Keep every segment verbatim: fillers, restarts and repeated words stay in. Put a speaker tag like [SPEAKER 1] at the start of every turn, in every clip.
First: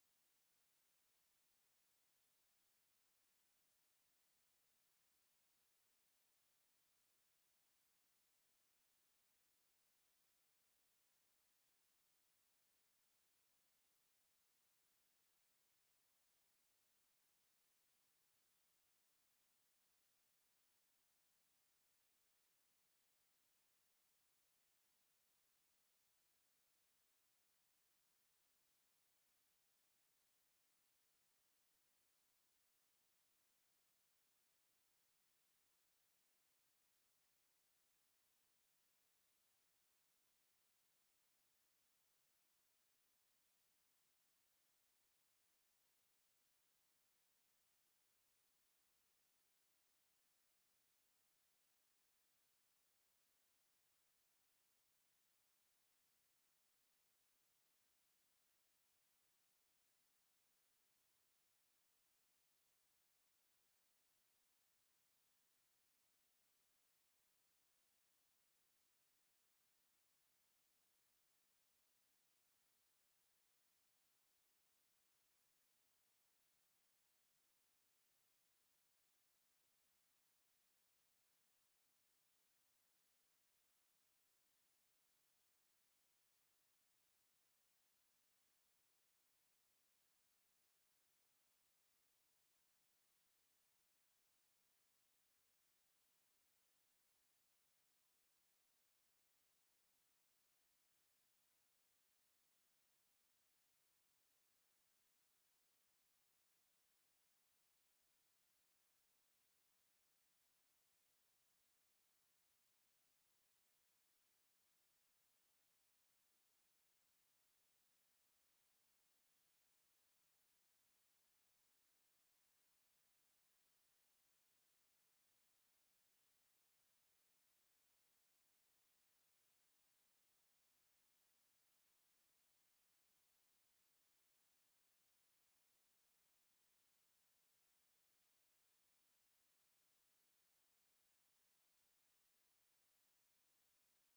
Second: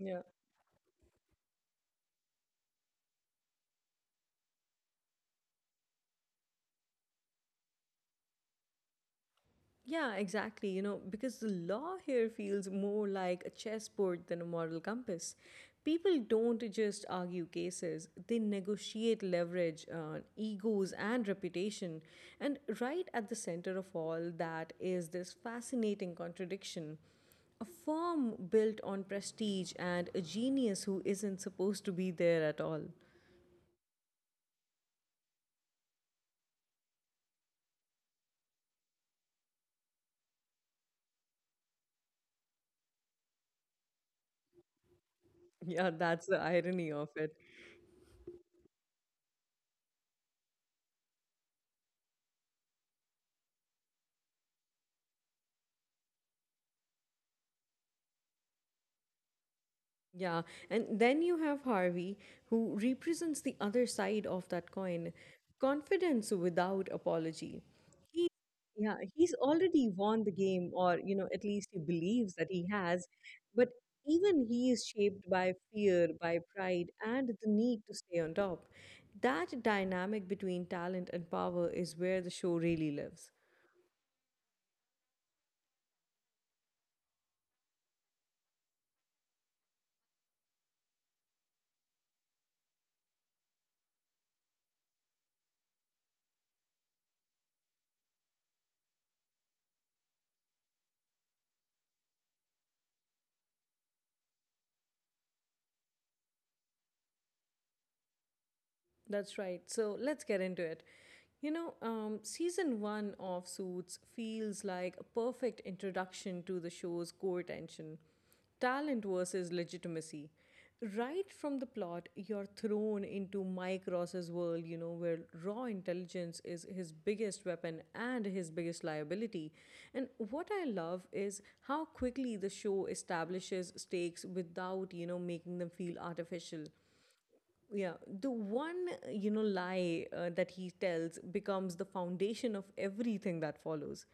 [SPEAKER 1] Yeah. Yeah, exactly. You know, because the law here feels more like a chessboard than a moral compass. People don't just argue cases, they negotiate leverage, uh, egos, and reputation. And right at the center of all that is this fascinating contradiction, a firm built on prestige and a genius who isn't supposed to be there at all. Yeah, that's the irony of it. Yeah, and then you have Harvey, who represents the other side of that coin, confidence without apology. He, yeah, he's already won the game, or, you know, at least he believes that he has. But even he is shaped by fear, by pride, and the need to stay on top. That dynamic between talent and power is where the show really lives. That's right. So let's get into it. You know, um, season one of Suits feels like a perfect introduction to the show's core tension, talent versus legitimacy. Right from the plot, you're thrown into Mike Ross's world, you know, where raw intelligence is his biggest weapon and his biggest liability. And what I love is how quickly the show establishes stakes without, you know, making them feel artificial. Yeah, the one, you know, lie uh, that he tells becomes the foundation of everything that follows.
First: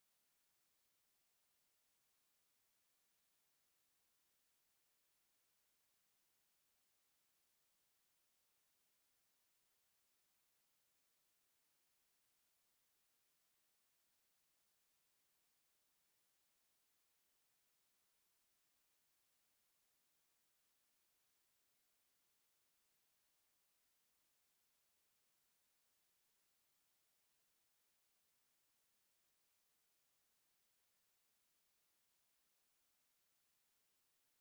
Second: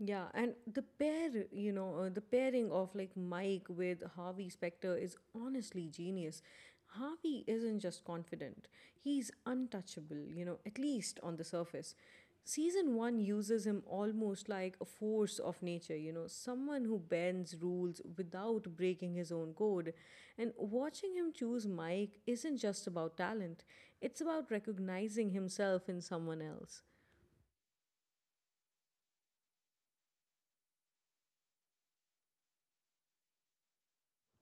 [SPEAKER 1] Yeah, and the pair, you know, uh, the pairing of like Mike with Harvey Specter is honestly genius. Harvey isn't just confident, he's untouchable, you know, at least on the surface. Season one uses him almost like a force of nature, you know, someone who bends rules without breaking his own code. And watching him choose Mike isn't just about talent, it's about recognizing himself in someone else.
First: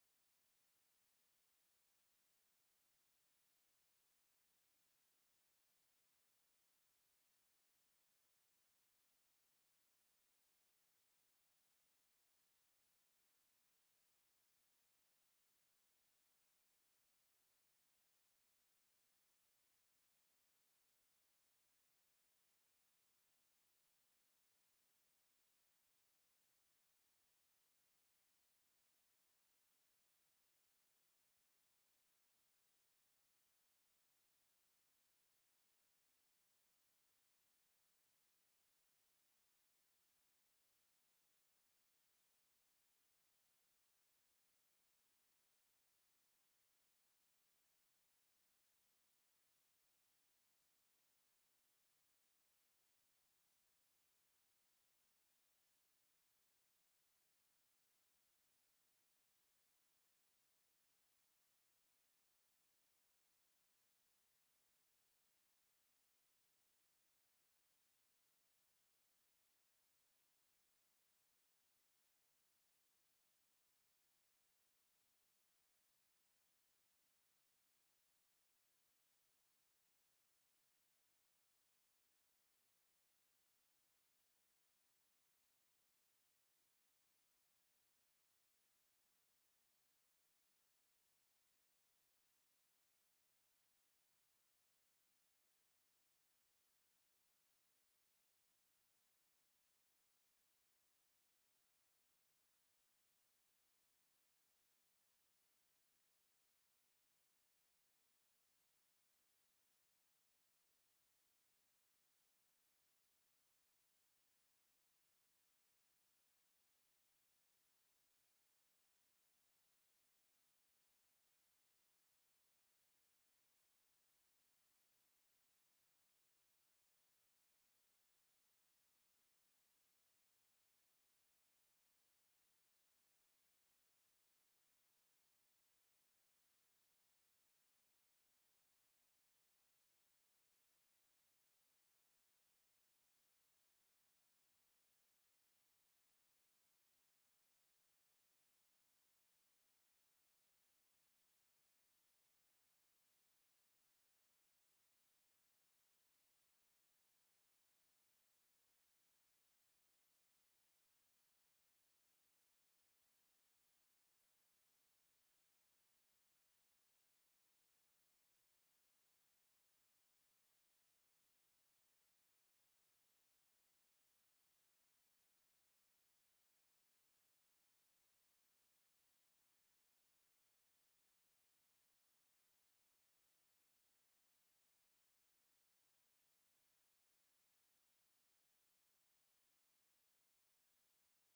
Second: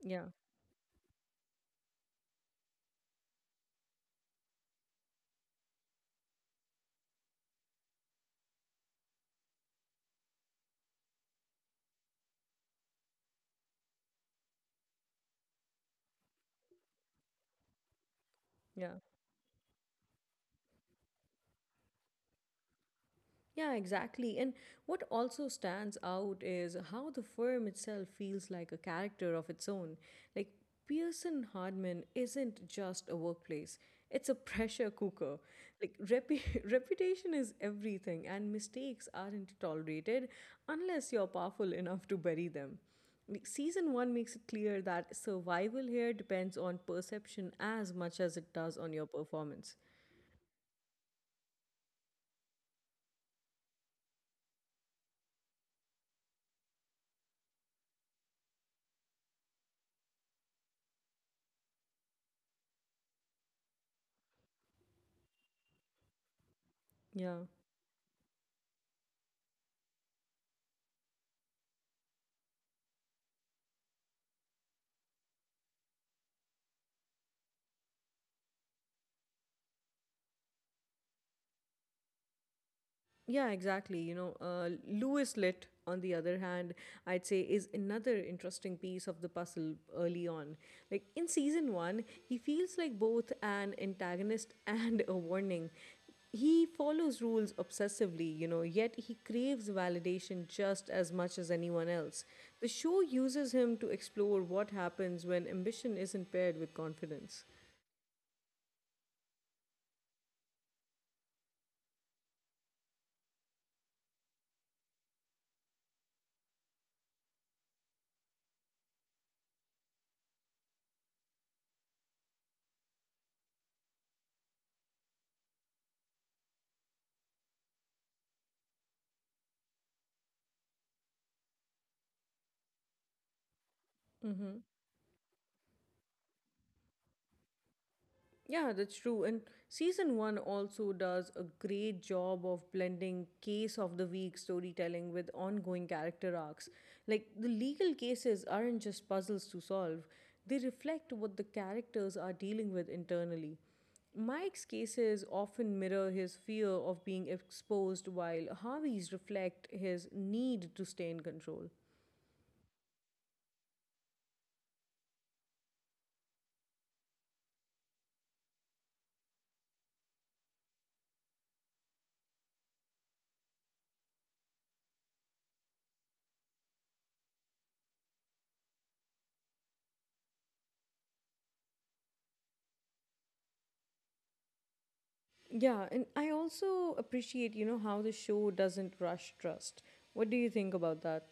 [SPEAKER 1] Yeah, yeah. Yeah, exactly. And what also stands out is how the firm itself feels like a character of its own. Like, Pearson Hardman isn't just a workplace, it's a pressure cooker. Like, repu- reputation is everything, and mistakes aren't tolerated unless you're powerful enough to bury them. Like, Season one makes it clear that survival here depends on perception as much as it does on your performance. Yeah. Yeah, exactly. You know, uh, Lewis Lit, on the other hand, I'd say is another interesting piece of the puzzle early on. Like, in season one, he feels like both an antagonist and a warning. He follows rules obsessively, you know, yet he craves validation just as much as anyone else. The show uses him to explore what happens when ambition isn't paired with confidence. Yeah, that's true. And season one also does a great job of blending case of the week storytelling with ongoing character arcs. Like, the legal cases aren't just puzzles to solve, they reflect what the characters are dealing with internally. Mike's cases often mirror his fear of being exposed, while Harvey's reflect his need to stay in control. Yeah, and I also appreciate, you know, how the show doesn't rush trust. What do you think about that?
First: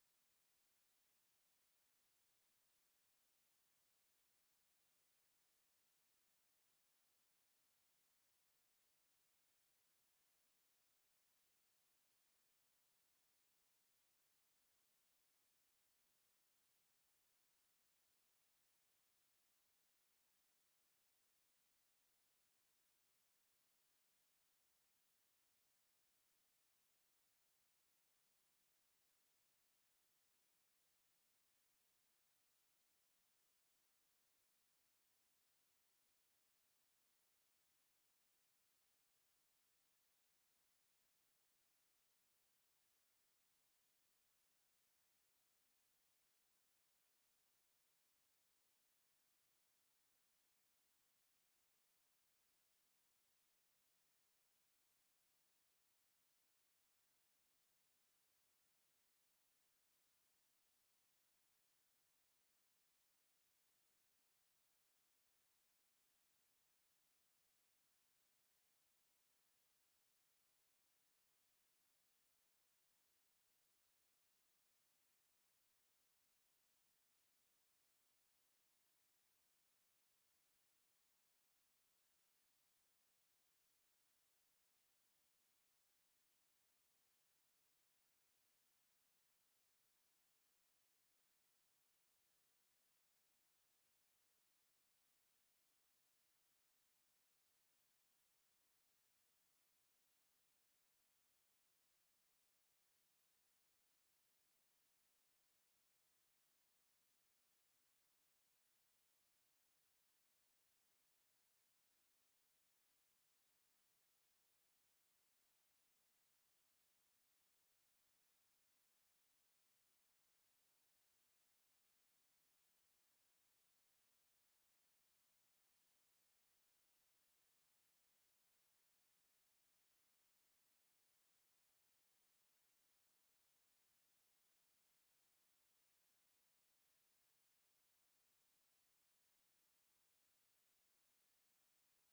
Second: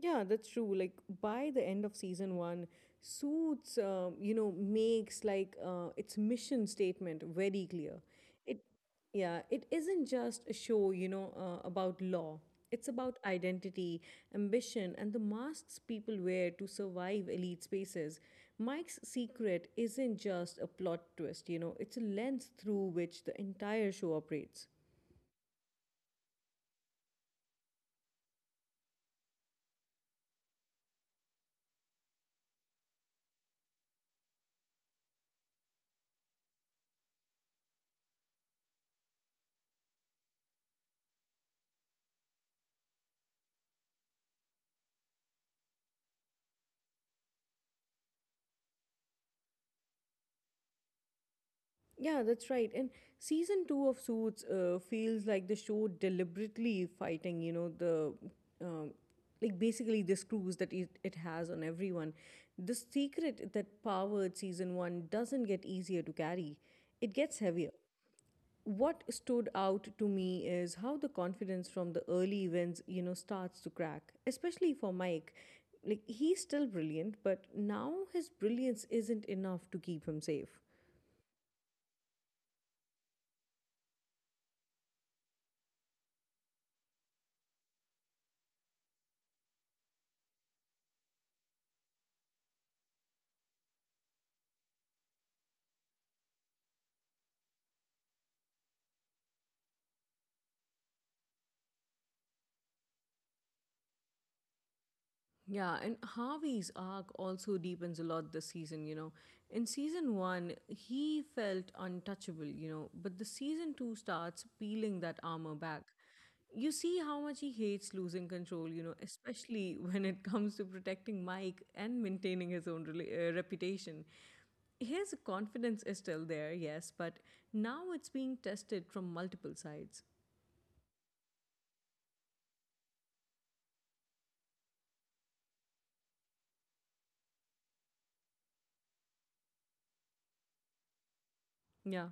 [SPEAKER 1] Yeah, that's true. Like, by the end of season one, Suits, um, you know, makes like uh, its mission statement very clear. It, yeah, it isn't just a show, you know, uh, about law. It's about identity, ambition, and the masks people wear to survive elite spaces. Mike's secret isn't just a plot twist, you know, it's a lens through which the entire show operates. Yeah, that's right. And season two of Suits uh, feels like the show deliberately fighting, you know, the um, like basically the screws that it, it has on everyone. The secret that powered season one doesn't get easier to carry, it gets heavier. What stood out to me is how the confidence from the early events, you know, starts to crack, especially for Mike. Like, he's still brilliant, but now his brilliance isn't enough to keep him safe. Yeah, and Harvey's arc also deepens a lot this season, you know. In season one, he felt untouchable, you know, but the season two starts peeling that armor back. You see how much he hates losing control, you know, especially when it comes to protecting Mike and maintaining his own rela- uh, reputation. His confidence is still there, yes, but now it's being tested from multiple sides. Yeah.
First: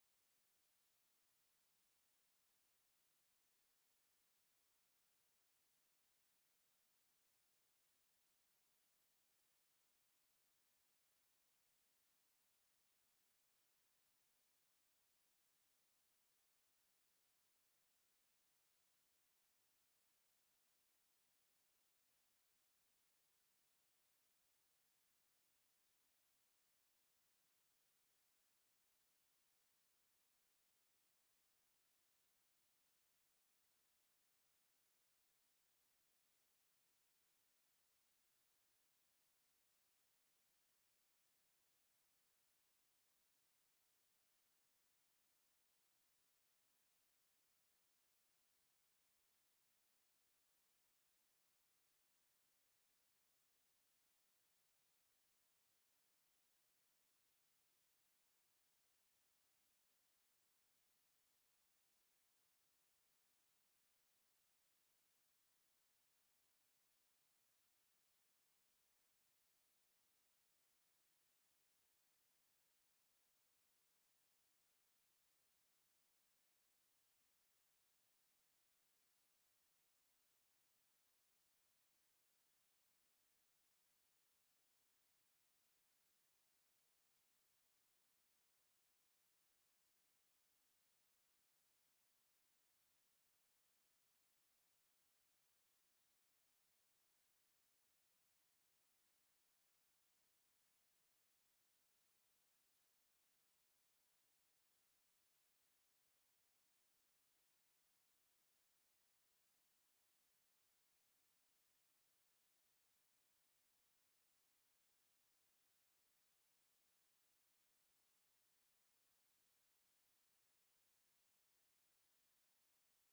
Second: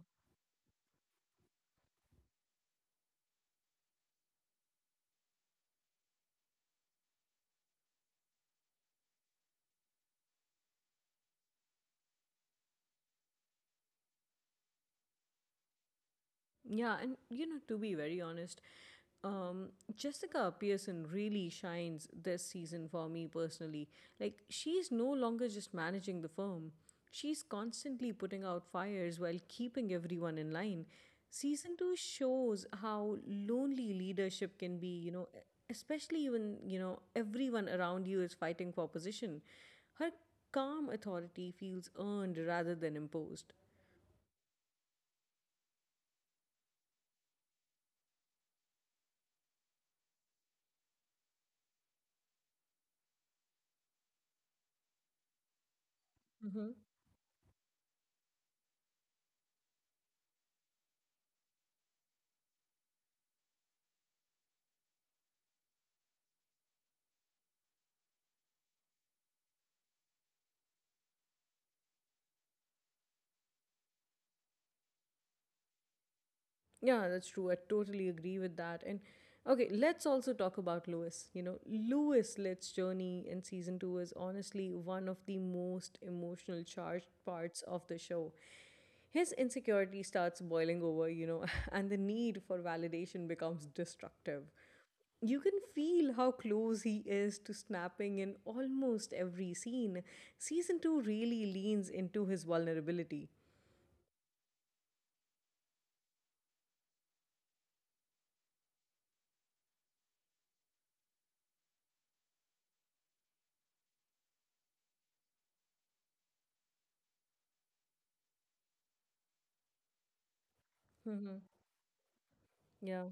[SPEAKER 1] Yeah, and you know, to be very honest, um, Jessica Pearson really shines this season for me personally. Like, she's no longer just managing the firm, she's constantly putting out fires while keeping everyone in line. Season two shows how lonely leadership can be, you know, especially when, you know, everyone around you is fighting for position. Her calm authority feels earned rather than imposed. Yeah, that's true. I totally agree with that. And okay, let's also talk about Lewis. You know, Lewis Litt's journey in season two is honestly one of the most emotional charged parts of the show. His insecurity starts boiling over, you know, and the need for validation becomes destructive. You can feel how close he is to snapping in almost every scene. Season two really leans into his vulnerability. Mm-hmm. Yeah.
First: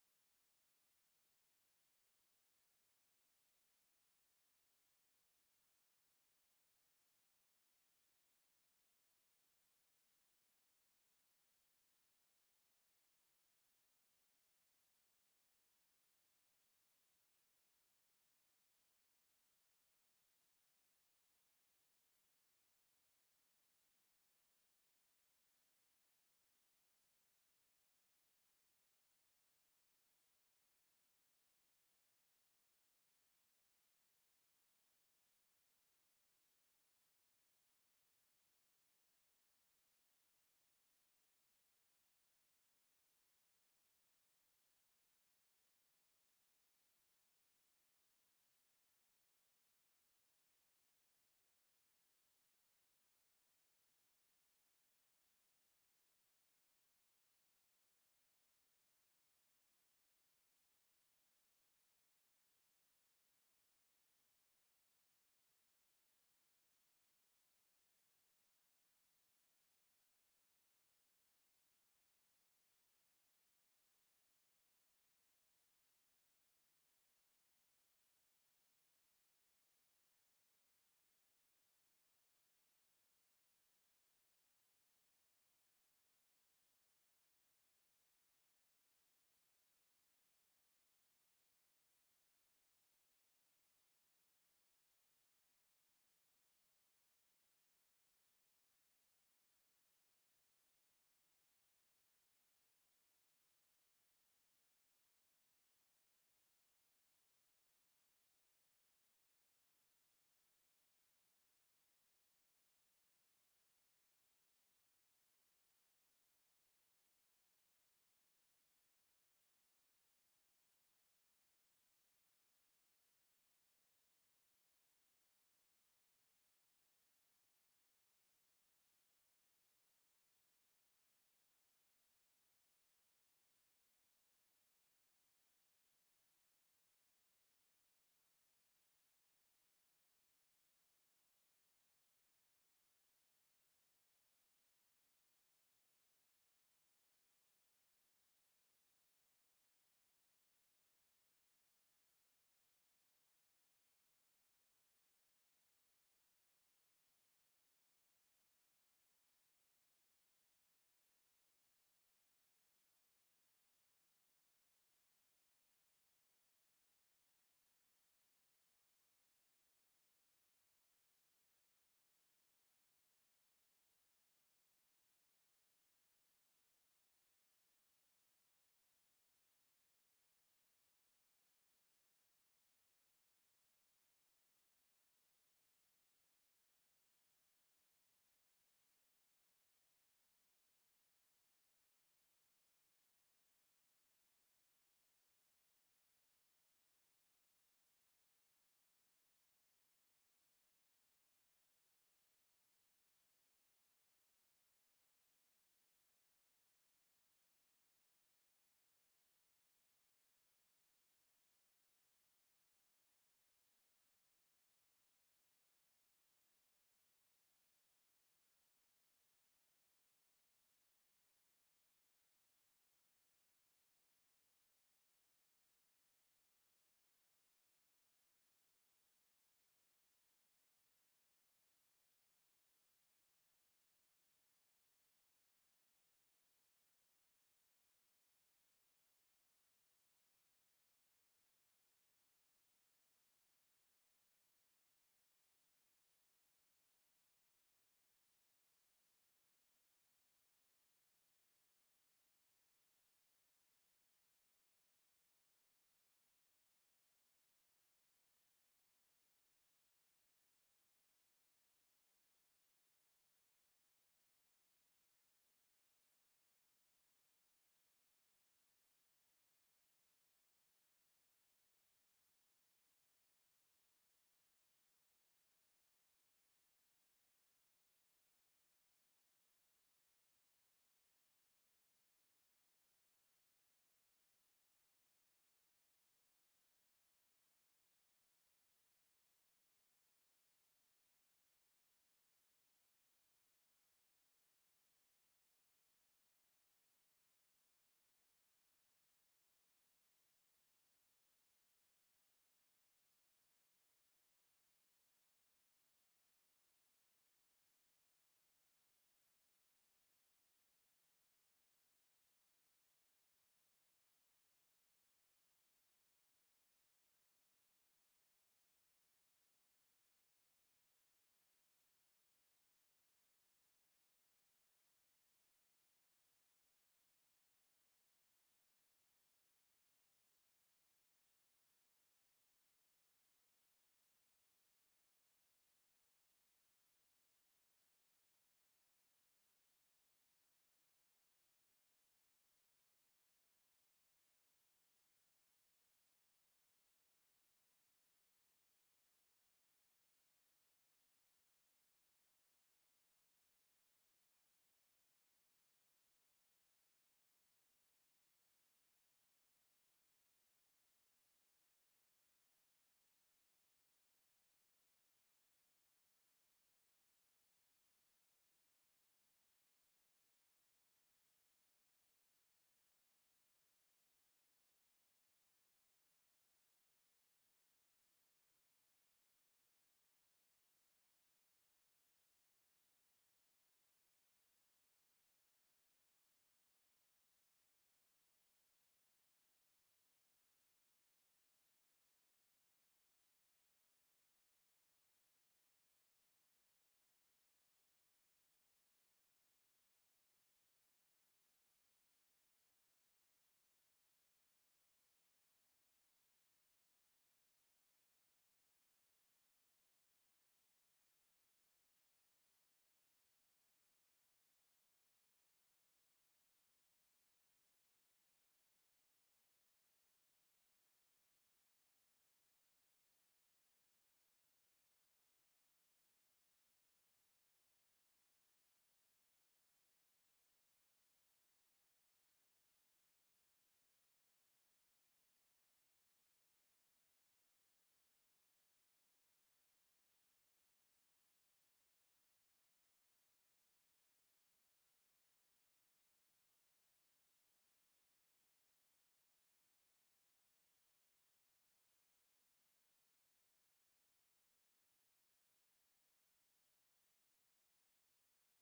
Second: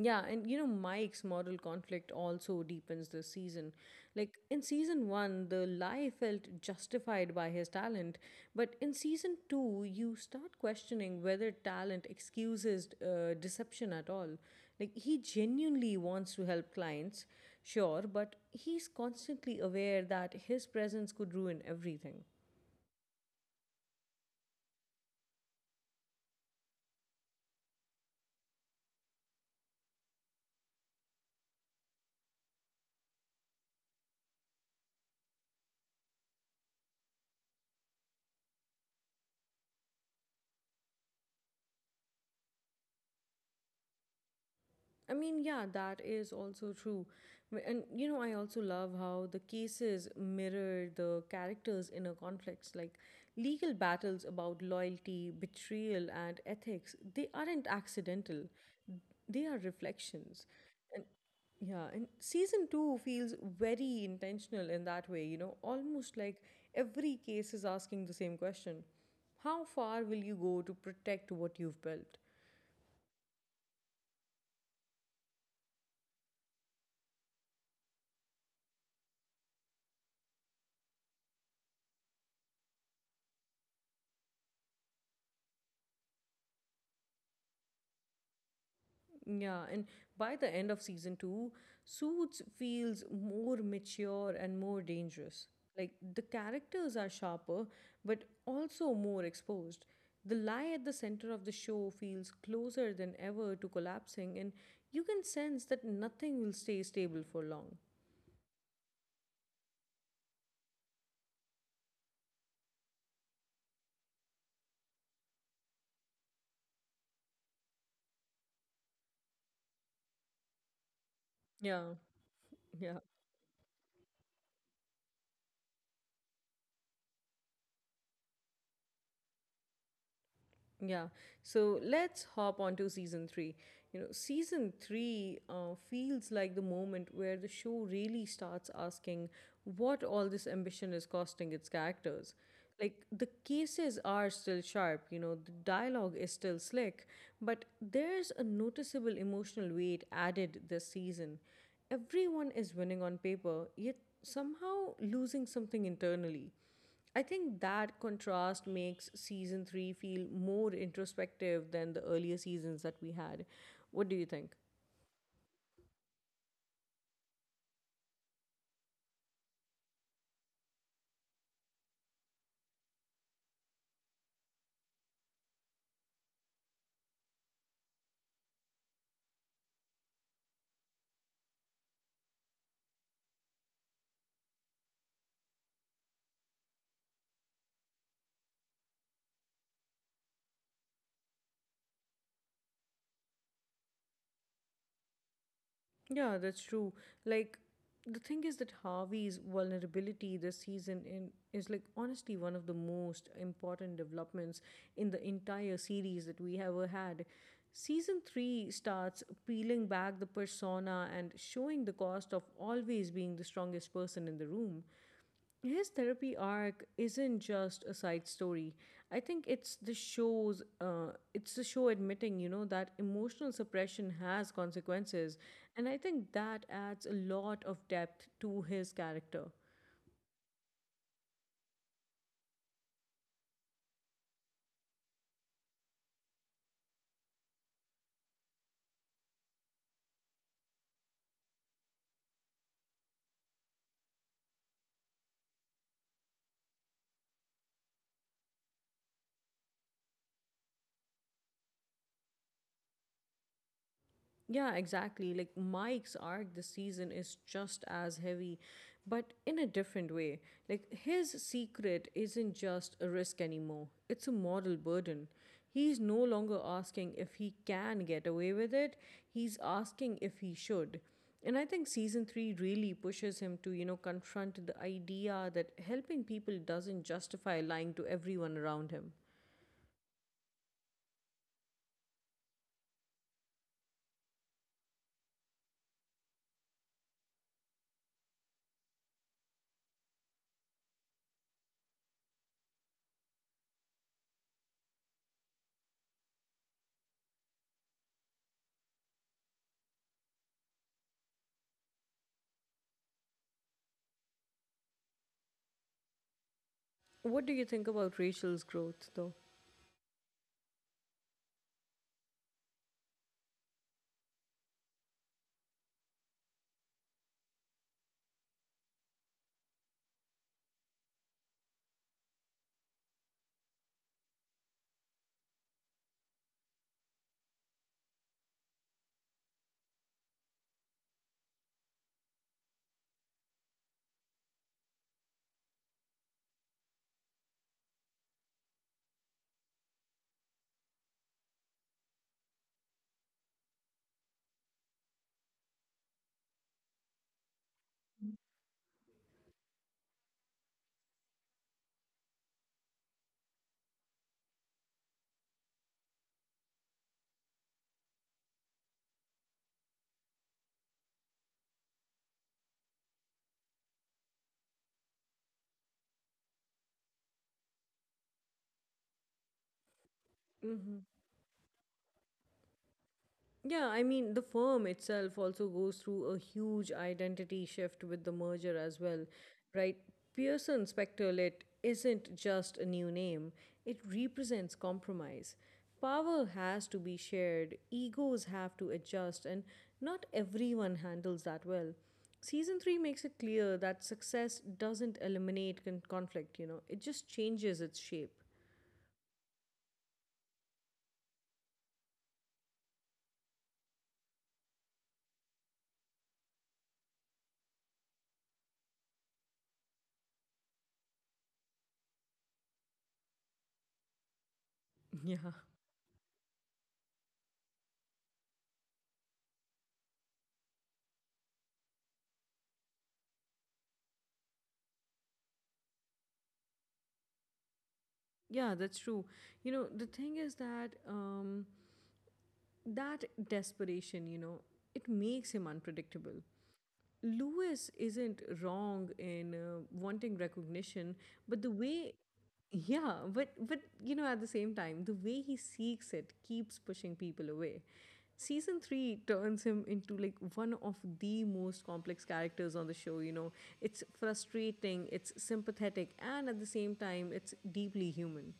[SPEAKER 1] Yeah, and you know, Mike's moral conflict also deepens this season. Like in season one, the lie felt justified by his talent, but in season two, you start questioning whether talent excuses uh, deception at all. Like, he genuinely wants to help clients, sure, but he's constantly aware that his presence could ruin everything. I mean, yeah, that is also true. W- And, you know, I also love how the cases mirror the characters inner conflicts. Like, legal battles about loyalty, betrayal, and ethics, they aren't accidental, they are reflections. And yeah, and season two feels very intentional in that way, you know, almost like every case is asking the same question: how far will you go to protect what you've built? Yeah, and by the end of season two, Suits feels more mature and more dangerous. Like, the characters are sharper, but also more exposed. The lie at the center of the show feels closer than ever to collapsing, and you can sense that nothing will stay stable for long. Yeah, yeah. Yeah. So let's hop on to season three. You know, season three uh, feels like the moment where the show really starts asking what all this ambition is costing its characters. Like, the cases are still sharp, you know, the dialogue is still slick, but there's a noticeable emotional weight added this season. Everyone is winning on paper, yet somehow losing something internally. I think that contrast makes season three feel more introspective than the earlier seasons that we had. What do you think? Yeah, that's true. Like, the thing is that Harvey's vulnerability this season in is like honestly one of the most important developments in the entire series that we ever had. Season three starts peeling back the persona and showing the cost of always being the strongest person in the room. His therapy arc isn't just a side story. I think it's the show's, uh, it's the show admitting, you know, that emotional suppression has consequences. And I think that adds a lot of depth to his character. Yeah, exactly. Like, Mike's arc this season is just as heavy, but in a different way. Like, his secret isn't just a risk anymore, it's a moral burden. He's no longer asking if he can get away with it, he's asking if he should. And I think season three really pushes him to, you know, confront the idea that helping people doesn't justify lying to everyone around him. What do you think about Rachel's growth, though? Yeah, I mean, the firm itself also goes through a huge identity shift with the merger as well, right? Pearson Spectorlit isn't just a new name, it represents compromise. Power has to be shared, egos have to adjust, and not everyone handles that well. Season three makes it clear that success doesn't eliminate con- conflict, you know, it just changes its shape. Yeah. Yeah, that's true. You know, the thing is that um, that desperation, you know, it makes him unpredictable. Lewis isn't wrong in uh, wanting recognition, but the way, yeah, but but you know, at the same time, the way he seeks it keeps pushing people away. Season three turns him into like one of the most complex characters on the show. You know, it's frustrating, it's sympathetic, and at the same time, it's deeply human.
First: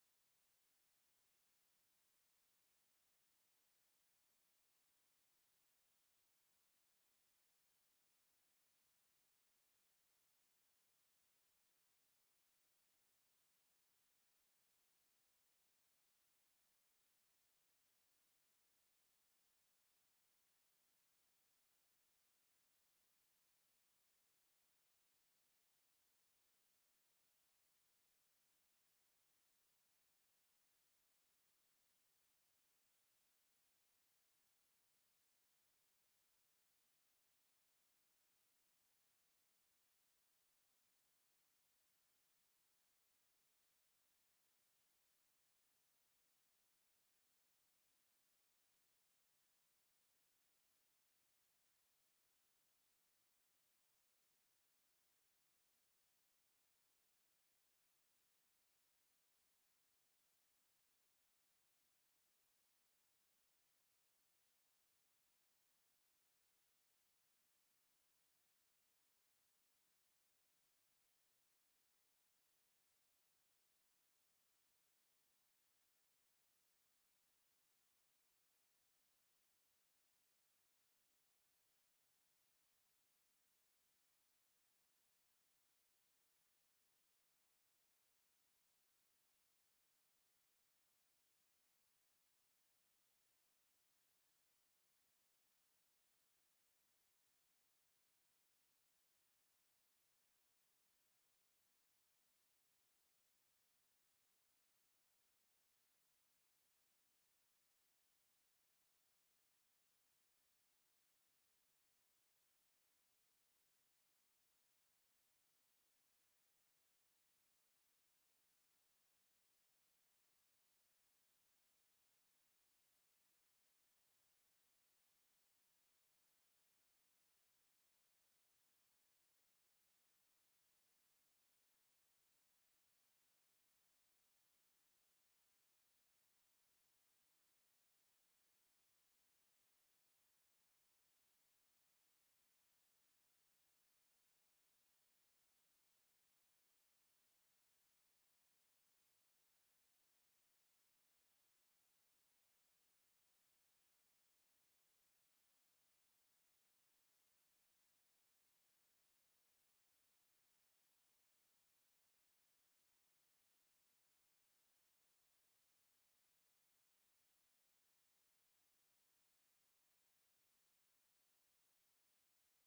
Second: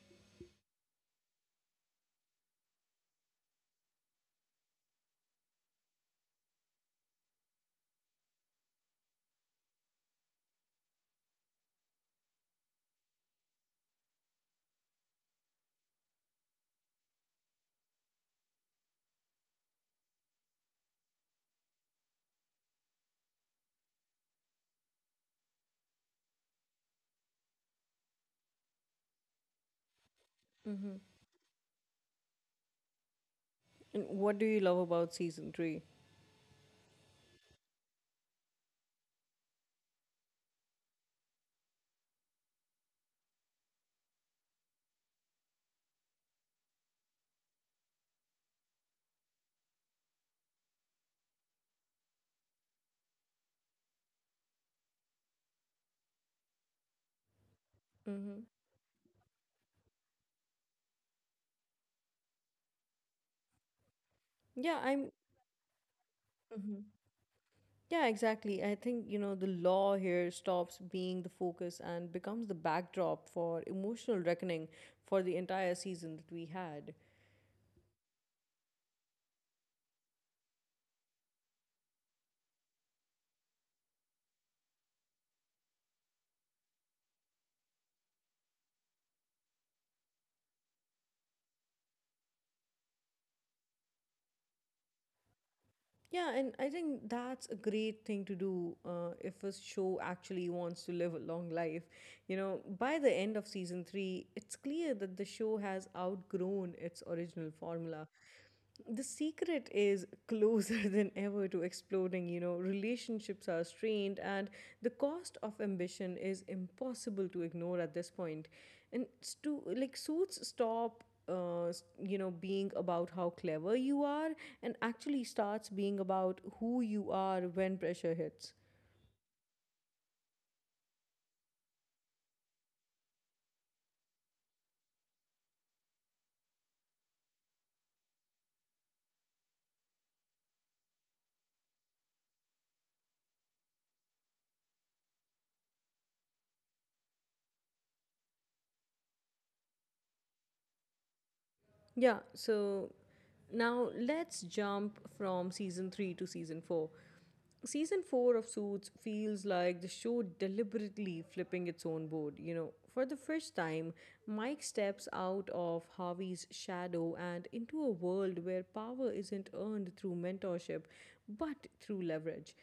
[SPEAKER 1] Mm-hmm. And what do you love about season three? Mm-hmm. Yeah, I'm hmm Yeah, exactly. I think, you know, the law here stops being the focus and becomes the backdrop for emotional reckoning for the entire season that we had. Yeah, and I think that's a great thing to do uh, if a show actually wants to live a long life. You know, by the end of season three, it's clear that the show has outgrown its original formula. The secret is closer than ever to exploding. You know, relationships are strained, and the cost of ambition is impossible to ignore at this point. And stu- like suits stop uh, you know being about how clever you are and actually starts being about who you are when pressure hits, yeah. So now let's jump from season three to season four. Season four of Suits feels like the show deliberately flipping its own board, you know. For the first time, Mike steps out of Harvey's shadow and into a world where power isn't earned through mentorship, but through leverage.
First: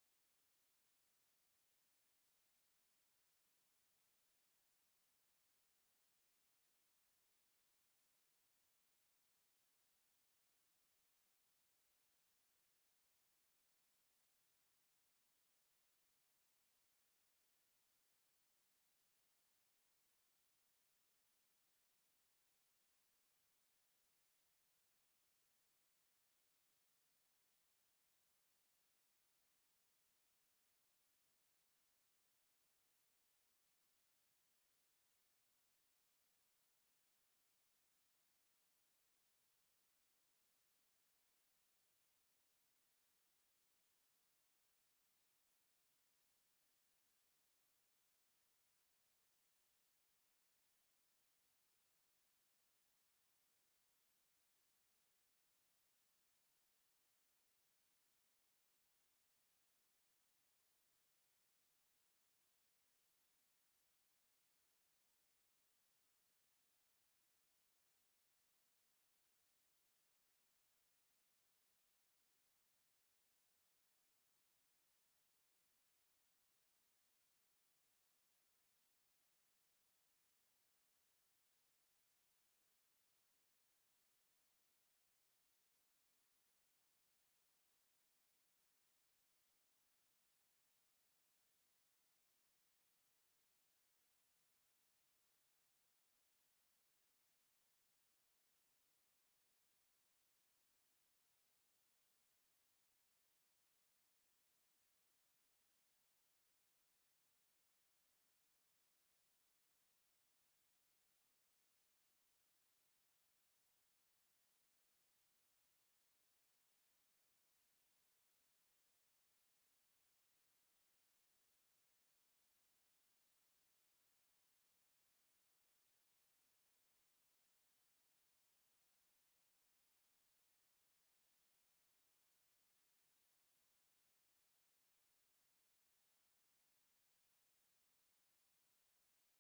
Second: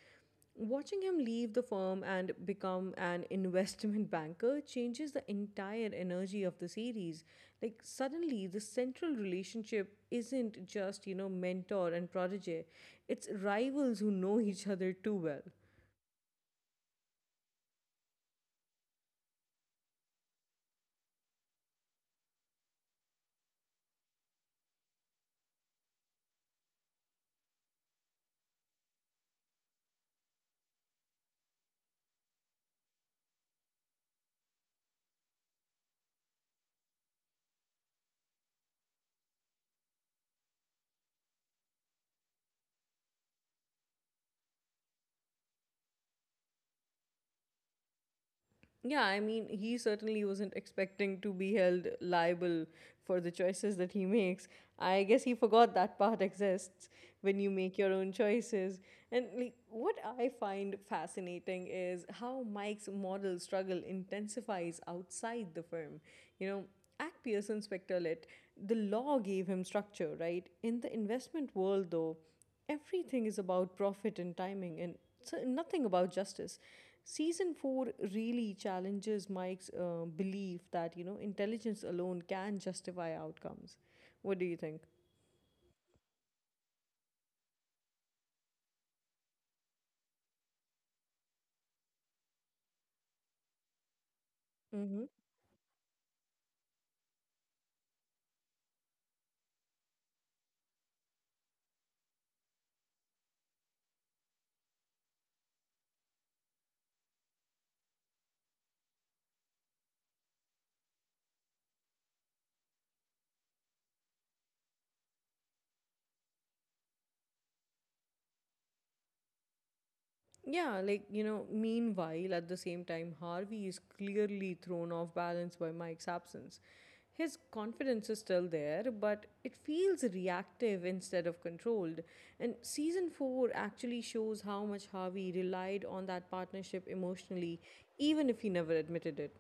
[SPEAKER 1] Watching him leave the firm and become an investment banker changes the entire energy of the series. Like, suddenly, the central relationship isn't just, you know, mentor and protege, it's rivals who know each other too well. Yeah, I mean, he certainly wasn't expecting to be held liable for the choices that he makes. I guess he forgot that part exists when you make your own choices. And like, what I find fascinating is how Mike's model struggle intensifies outside the firm. You know, at Pearson Spectorlet, the law gave him structure, right? In the investment world, though, everything is about profit and timing and so nothing about justice. Season four really challenges Mike's uh, belief that, you know, intelligence alone can justify outcomes. What do you think? Mm-hmm. Yeah, like, you know, meanwhile, at the same time, Harvey is clearly thrown off balance by Mike's absence. His confidence is still there, but it feels reactive instead of controlled. And season four actually shows how much Harvey relied on that partnership emotionally, even if he never admitted it.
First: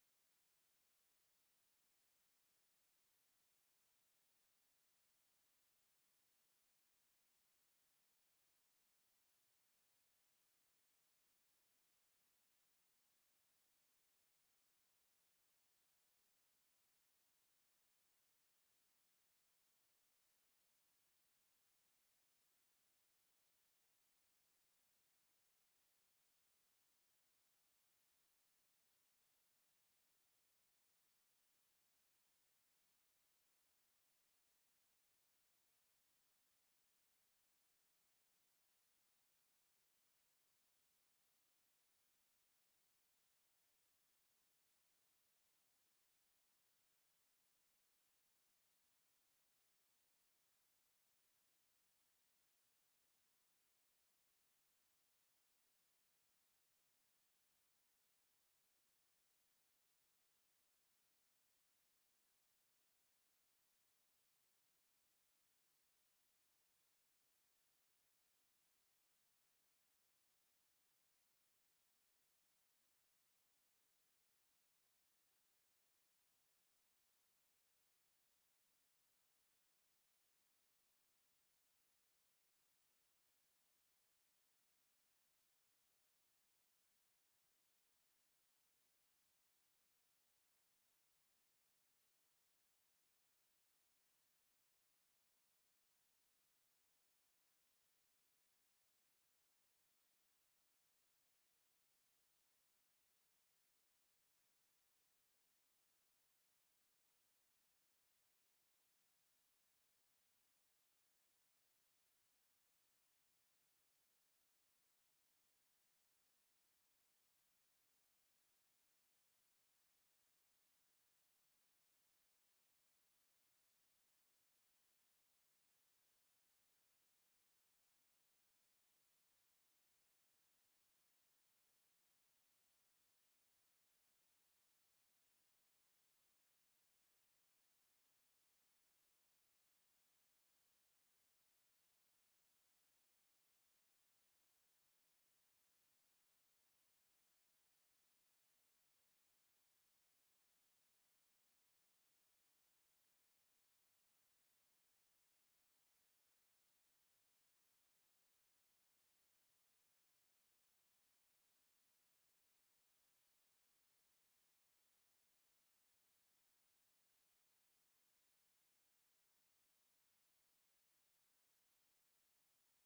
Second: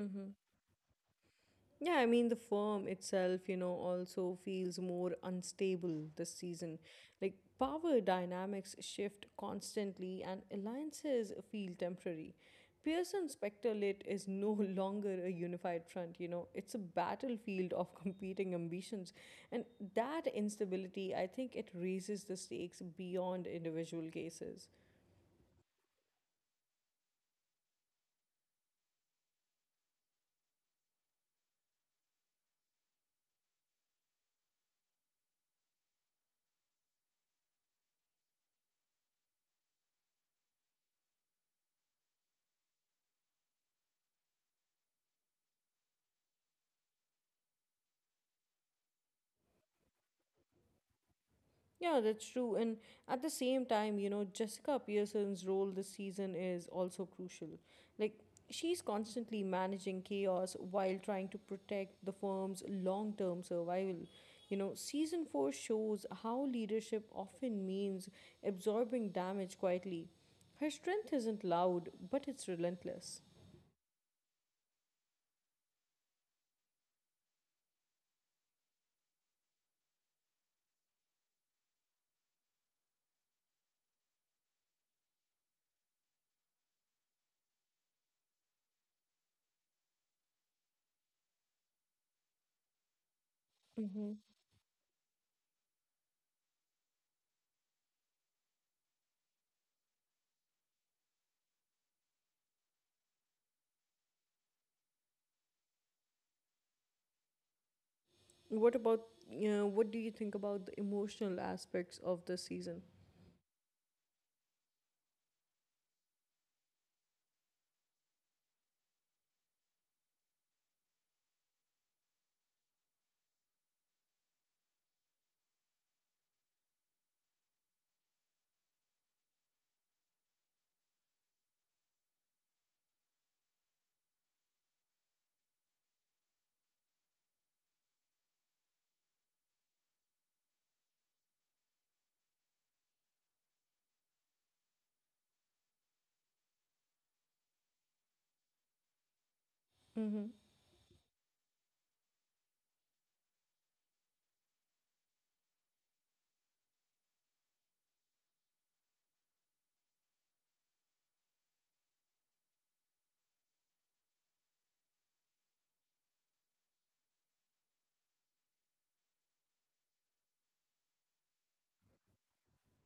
[SPEAKER 1] Mm-hmm. Yeah, I mean, the firm itself, you know, also feels more unstable this season. Like, power dynamics shift constantly and alliances feel temporary. Pearson Spectre Lit is no longer a unified front, you know, it's a battlefield of competing ambitions. And that instability, I think it raises the stakes beyond individual cases. Yeah, that's true. And at the same time, you know, Jessica Pearson's role this season is also crucial. Like, she's constantly managing chaos while trying to protect the firm's long term survival. You know, season four shows how leadership often means absorbing damage quietly. Her strength isn't loud, but it's relentless. Mm-hmm. What about, you know, what do you think about the emotional aspects of this season? Mm-hmm.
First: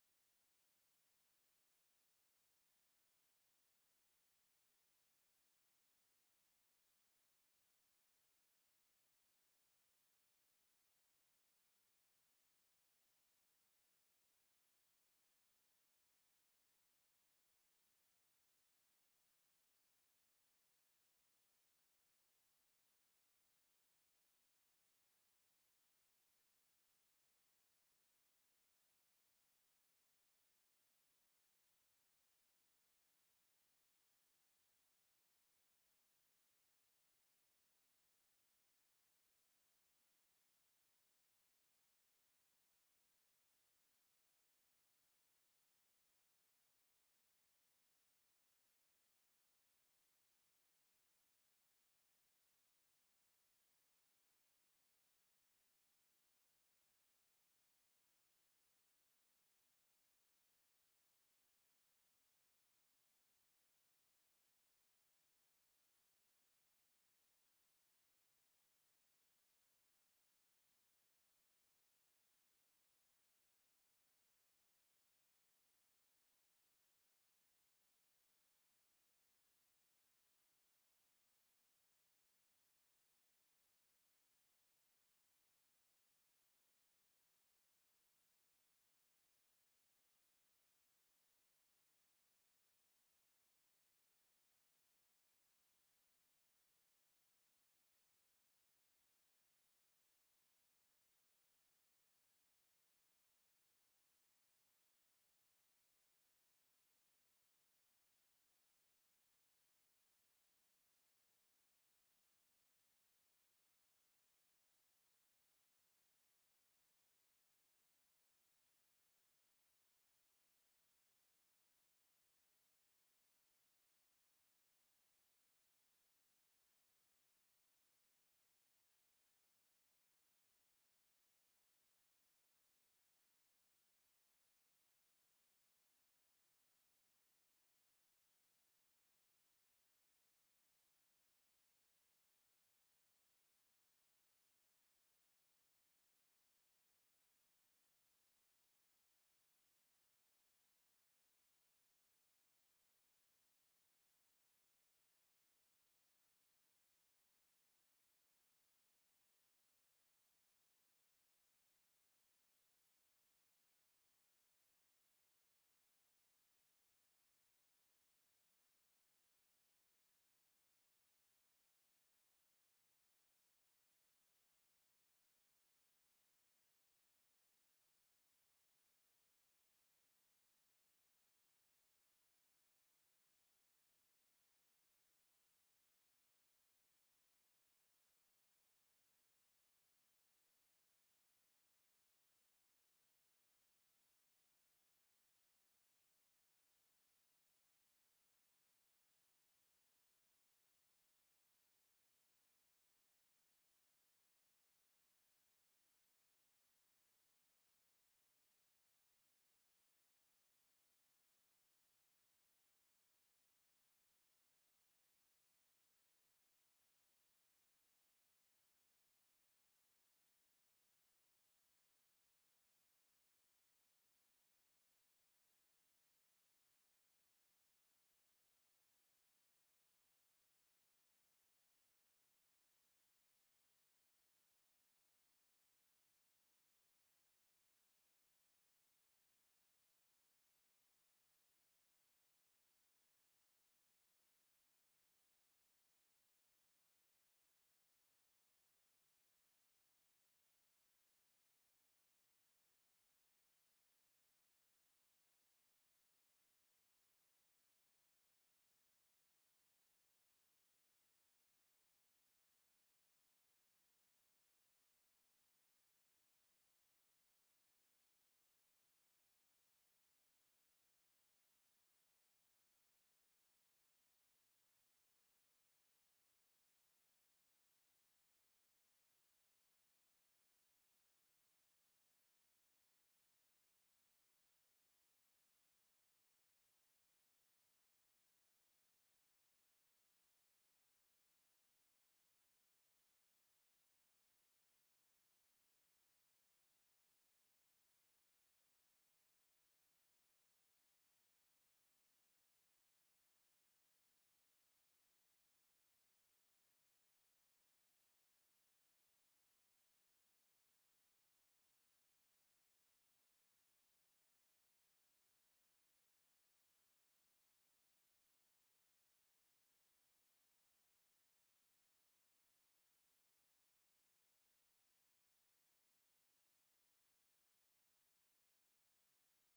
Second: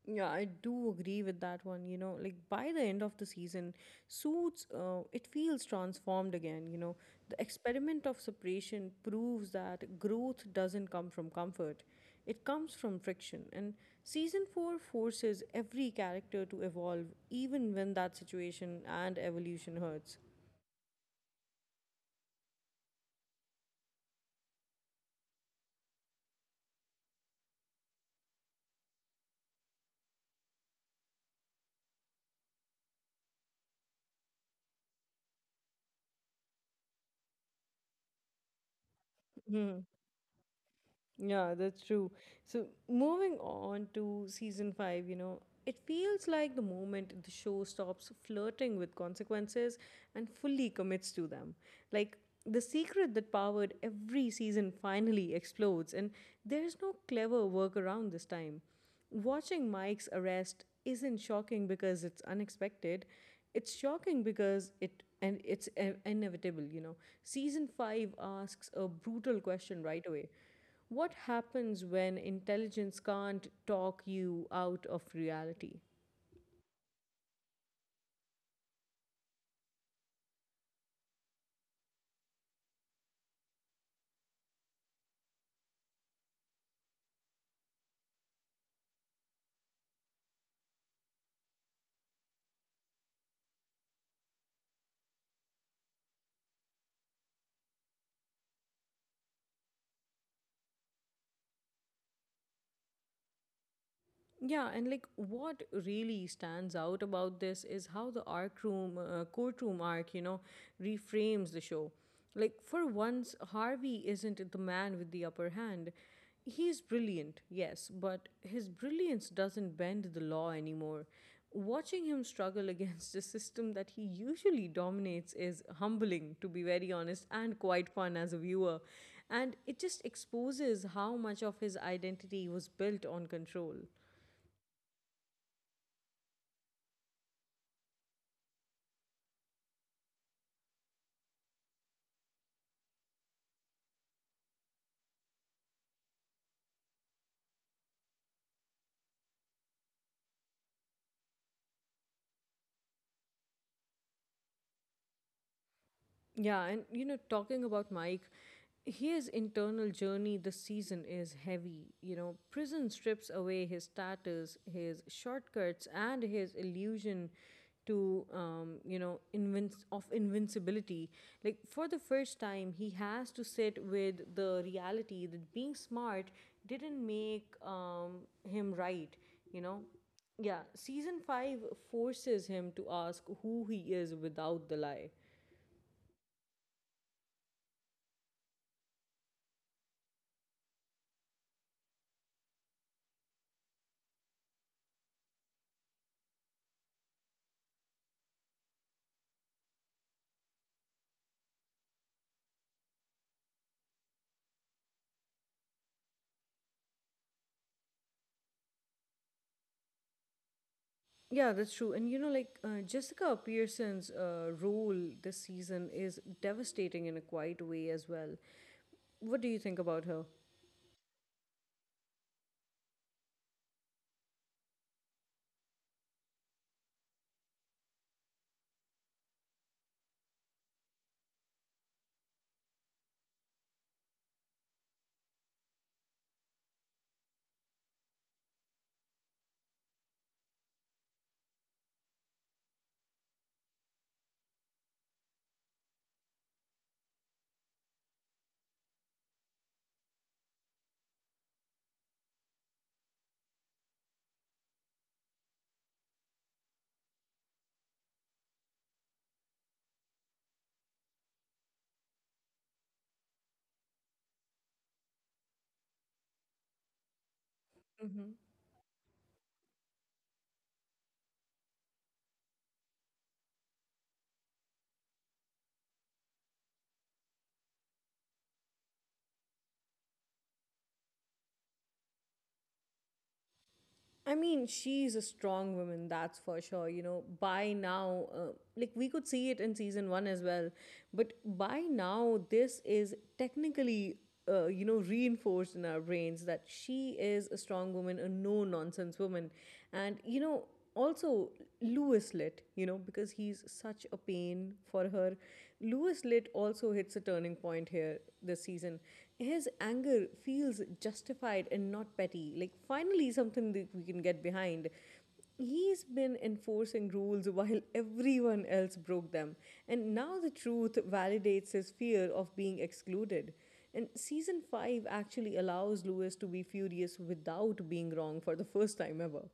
[SPEAKER 1] Yeah, I do agree with that one. You know, like by the end of the season, Suits, uh, it feels transformed again. You know, the experiment of separation proves that growth doesn't come from comfort, it comes from friction. And season four forces every character to evolve, even when that situation and evolution hurts. Hmm. Yeah, that's true. So, moving on to season five, you know, it feels like the moment the show stops flirting with consequences and fully commits to them. Like, the secret that powered every season finally explodes, and there's no clever workaround this time. Watching Mike's arrest isn't shocking because it's unexpected. It's shocking because it and it's I- inevitable, you know. Season five asks a brutal question right away. What happens when intelligence can't talk you out of reality? Yeah, and like what really stands out about this is how the arc room, uh, courtroom arc, you know, reframes the show. Like, for once, Harvey isn't the man with the upper hand. He's brilliant, yes, but his brilliance doesn't bend the law anymore. Watching him struggle against a system that he usually dominates is humbling, to be very honest, and quite fun as a viewer. And it just exposes how much of his identity was built on control. Yeah, and you know, talking about Mike, his internal journey this season is heavy. You know, prison strips away his status, his shortcuts, and his illusion to um, you know invinc- of invincibility. Like for the first time, he has to sit with the reality that being smart didn't make um, him right. You know, yeah, season five forces him to ask who he is without the lie. Yeah, that's true. And you know, like uh, Jessica Pearson's uh, role this season is devastating in a quiet way as well. What do you think about her? Hmm. I mean, she's a strong woman, that's for sure. You know, by now, uh, like we could see it in season one as well, but by now, this is technically, uh, you know, reinforced in our brains that she is a strong woman, a no nonsense woman. And, you know, also Lewis Litt, you know, because he's such a pain for her. Lewis Litt also hits a turning point here this season. His anger feels justified and not petty. Like finally something that we can get behind. He's been enforcing rules while everyone else broke them, and now the truth validates his fear of being excluded. And season five actually allows Lewis to be furious without being wrong for the first time ever.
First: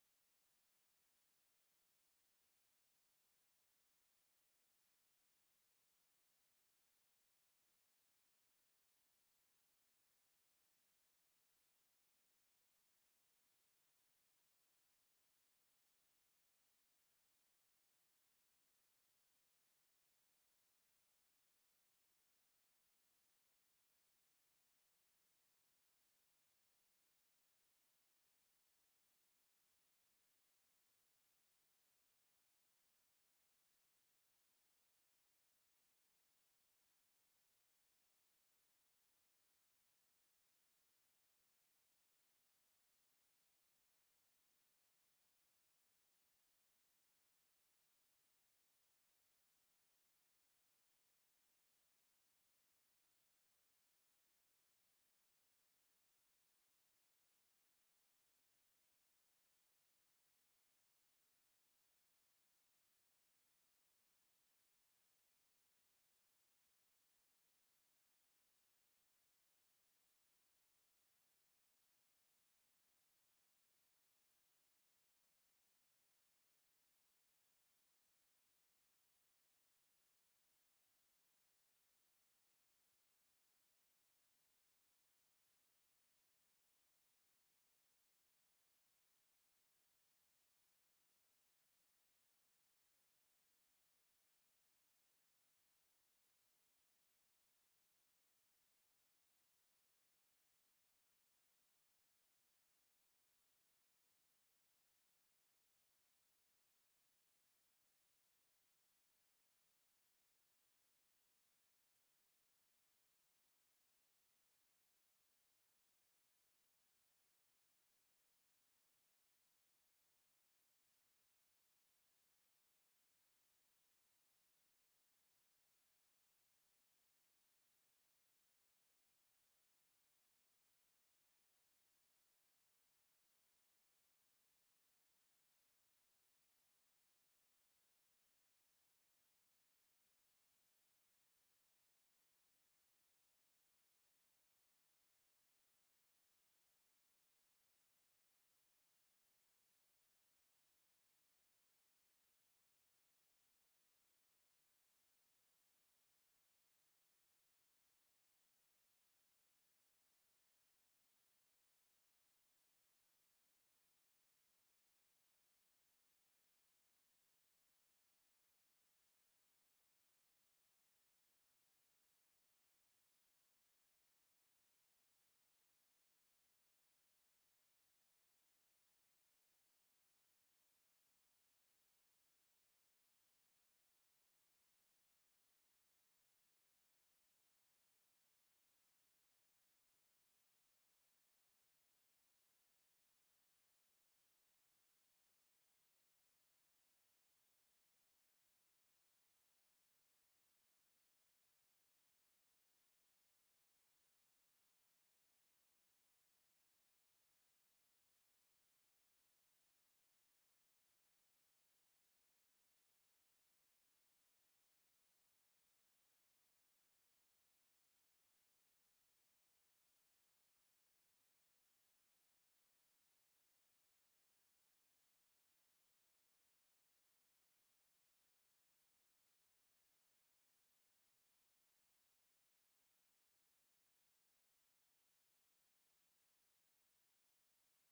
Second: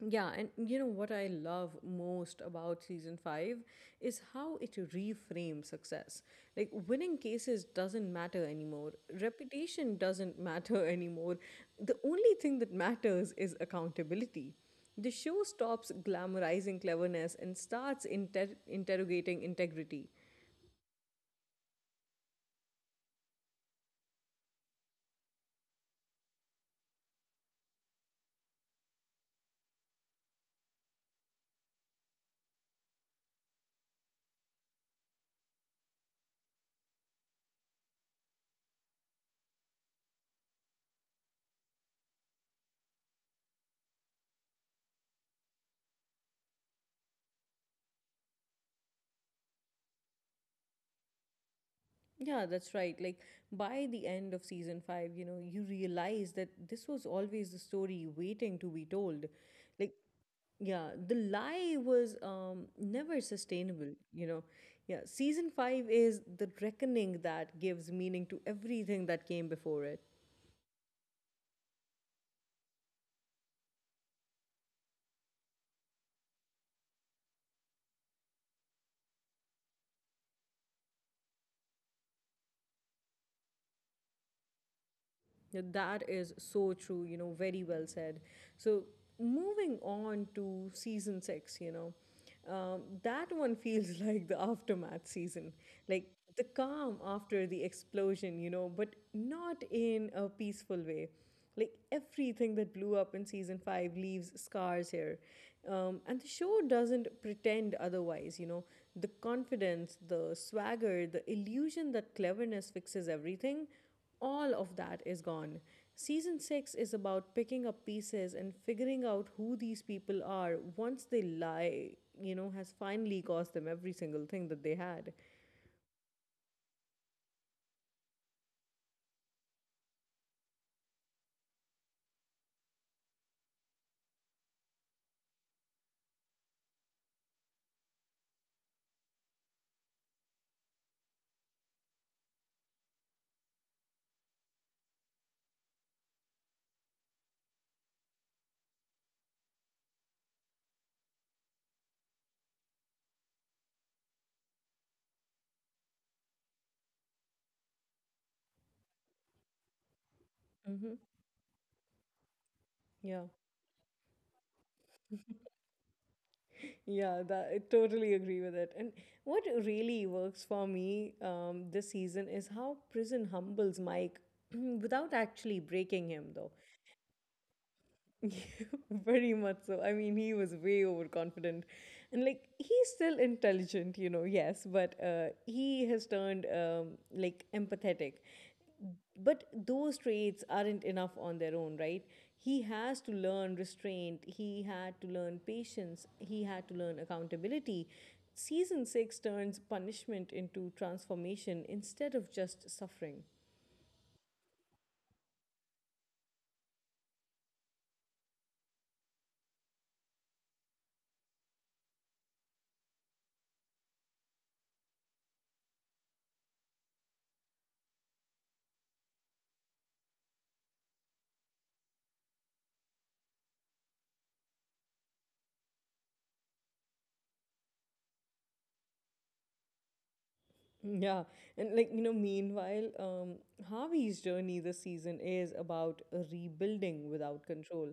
[SPEAKER 1] Yeah, and you know what I love most about season five is how it reframes success. Like, winning cases doesn't matter anymore, reputation doesn't matter anymore. The only thing that matters is accountability. The show stops glamorizing cleverness and starts inter- interrogating integrity. Yeah, that's right. Like by the end of season five, you know, you realize that this was always the story waiting to be told. Like, yeah, the lie was um, never sustainable, you know. Yeah, season five is the reckoning that gives meaning to everything that came before it. Yeah, that is so true, you know, very well said. So, moving on to season six, you know, um, that one feels like the aftermath season, like the calm after the explosion, you know, but not in a peaceful way. Like everything that blew up in season five leaves scars here. Um, and the show doesn't pretend otherwise, you know. The confidence, the swagger, the illusion that cleverness fixes everything, all of that is gone. Season six is about picking up pieces and figuring out who these people are once they lie, you know, has finally cost them every single thing that they had. Hmm. Yeah. Yeah, that, I totally agree with it. And what really works for me um, this season is how prison humbles Mike without actually breaking him, though. Very much so. I mean, he was way overconfident. And like, he's still intelligent, you know, yes, but uh, he has turned um, like empathetic. But those traits aren't enough on their own, right? He has to learn restraint, he had to learn patience, he had to learn accountability. Season six turns punishment into transformation instead of just suffering. Yeah, and like you know, meanwhile, um, Harvey's journey this season is about rebuilding without control.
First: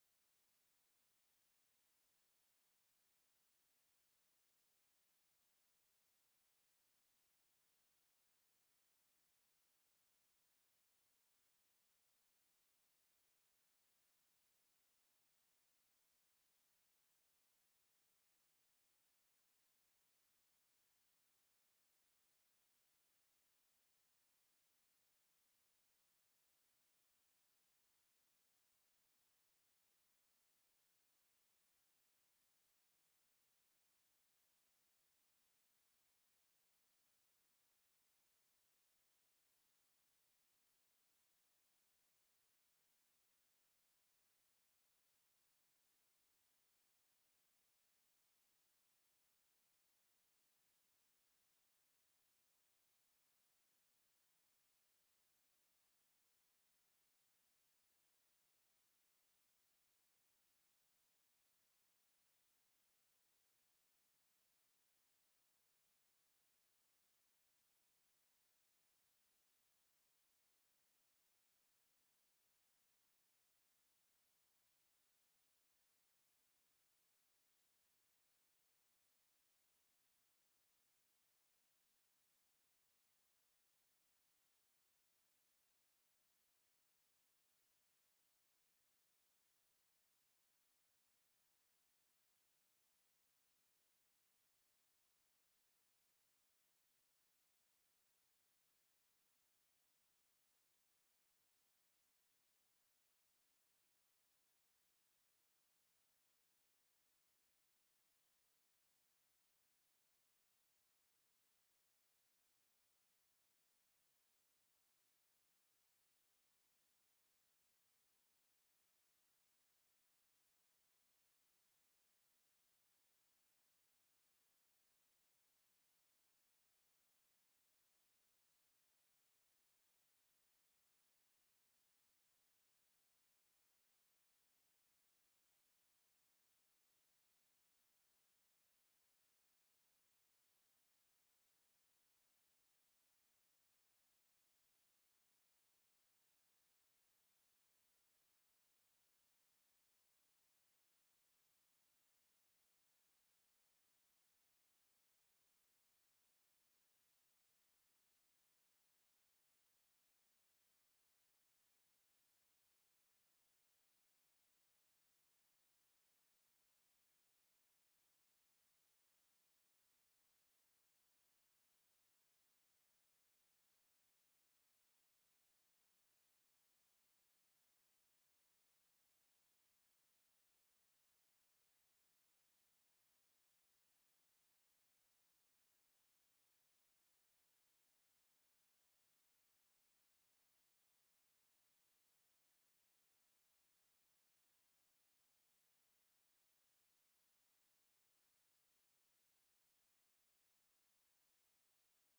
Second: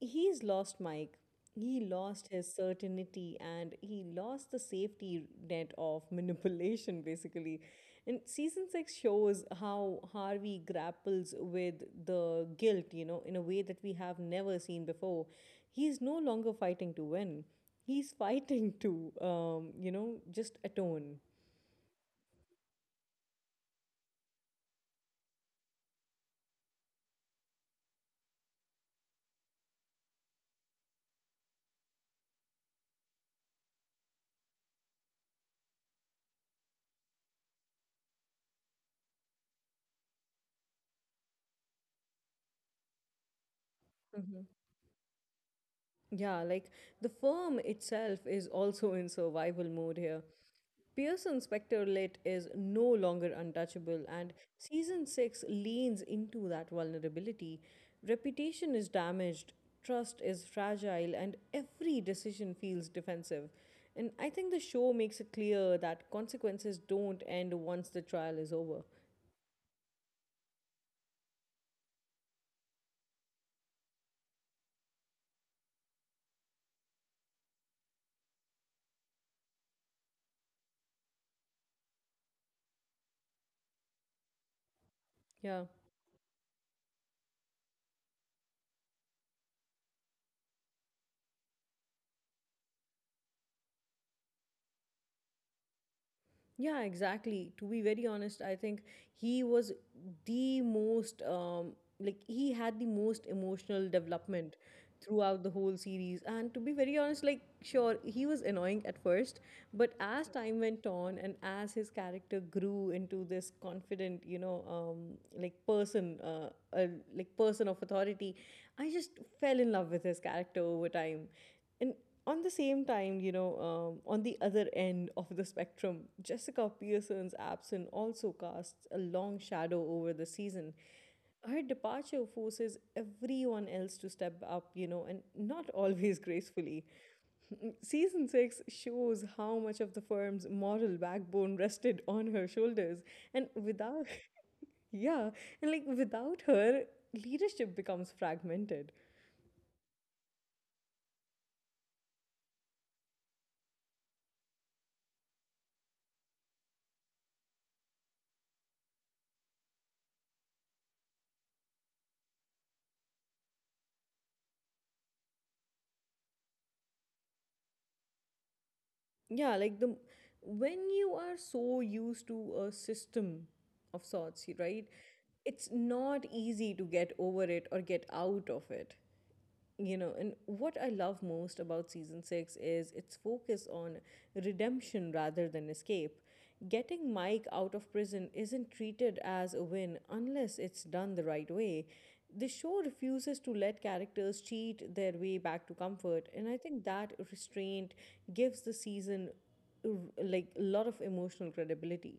[SPEAKER 1] He's lost Mike, he lost his certainty, and he lost the safety net of manipulation, basically. And season six shows how Harvey grapples with the guilt, you know, in a way that we have never seen before. He's no longer fighting to win, he's fighting to, um, you know, just atone. Mhm. Yeah, like the firm itself is also in survival mode here. Pearson Spectre-Lit is no longer untouchable, and season six leans into that vulnerability. Reputation is damaged, trust is fragile, and every decision feels defensive. And I think the show makes it clear that consequences don't end once the trial is over. Yeah. Yeah, exactly. To be very honest, I think he was the most, um, like, he had the most emotional development throughout the whole series. And to be very honest, like, sure, he was annoying at first, but as time went on and as his character grew into this confident, you know, um, like, person, uh, uh, like, person of authority, I just fell in love with his character over time. On the same time, you know, um, on the other end of the spectrum, Jessica Pearson's absence also casts a long shadow over the season. Her departure forces everyone else to step up, you know, and not always gracefully. Season six shows how much of the firm's moral backbone rested on her shoulders, and without, yeah, and like without her, leadership becomes fragmented. Yeah like the When you are so used to a system of sorts, right, it's not easy to get over it or get out of it, you know. And what I love most about season six is its focus on redemption rather than escape. Getting Mike out of prison isn't treated as a win unless it's done the right way. The show refuses to let characters cheat their way back to comfort, and I think that restraint gives the season uh, like a lot of emotional credibility.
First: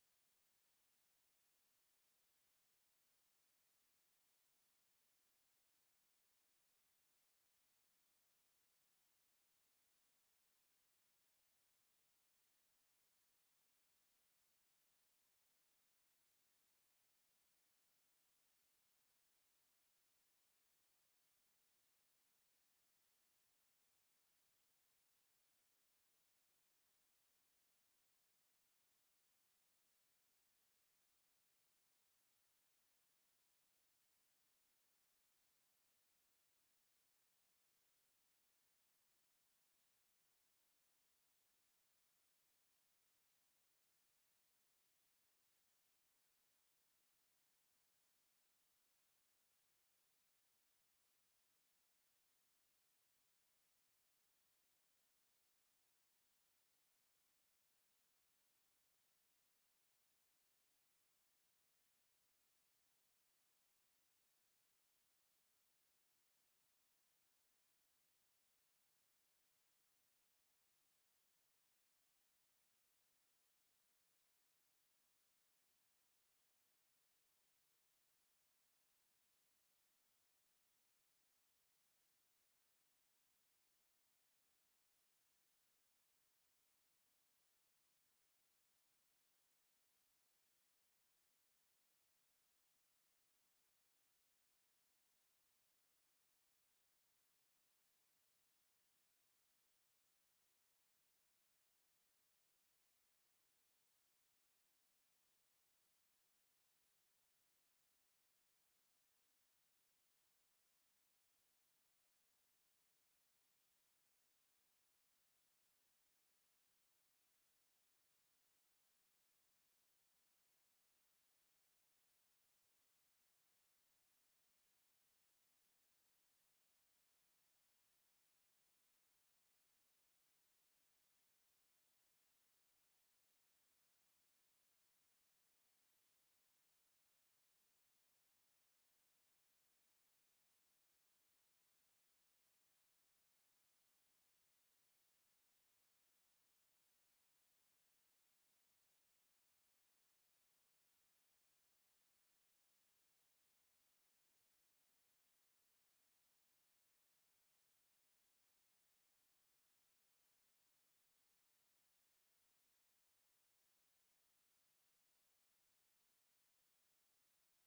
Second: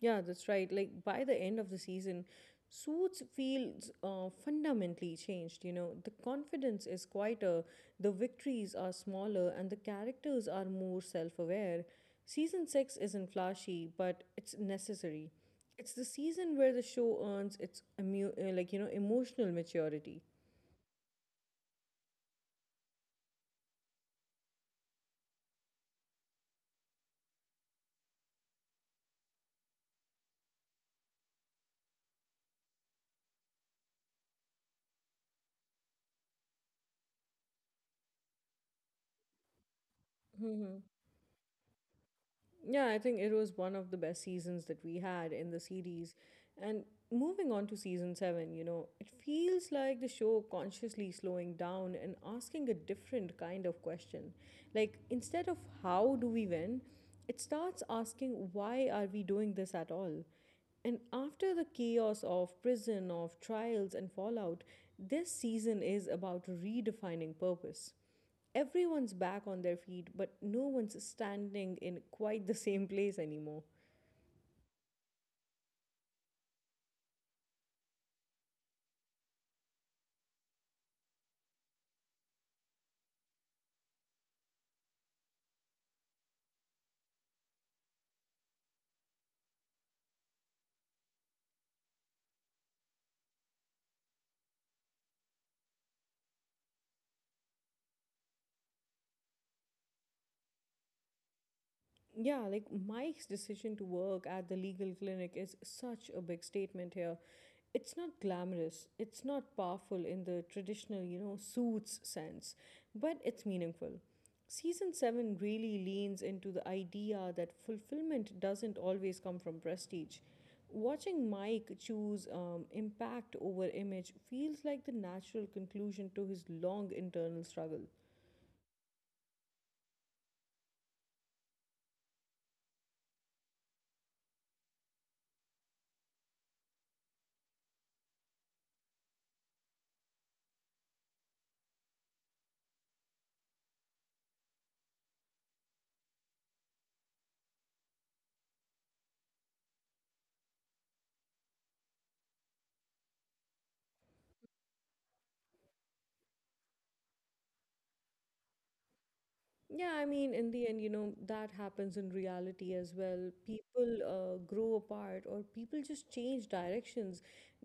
[SPEAKER 1] Yeah, that's right. Like, by the end of the season, Suits feels uh, fundamentally changed. You know, the confidence is quieter, the victories are smaller, and the characters are more self aware. Season six isn't flashy, but it's necessary. It's the season where the show earns its emu- uh, like, you know, emotional maturity. Yeah, I think it was one of the best seasons that we had in the series. And moving on to season seven, you know, it feels like the show consciously slowing down and asking a different kind of question. Like, instead of how do we win, it starts asking why are we doing this at all? And after the chaos of prison, of trials, and fallout, this season is about redefining purpose. Everyone's back on their feet, but no one's standing in quite the same place anymore. Yeah, like, Mike's decision to work at the legal clinic is such a big statement here. It's not glamorous, it's not powerful in the traditional, you know, Suits sense, but it's meaningful. Season seven really leans into the idea that fulfillment doesn't always come from prestige. Watching Mike choose um, impact over image feels like the natural conclusion to his long internal struggle. Yeah, I mean, in the end, you know, that happens in reality as well. People uh, grow apart, or people just change directions.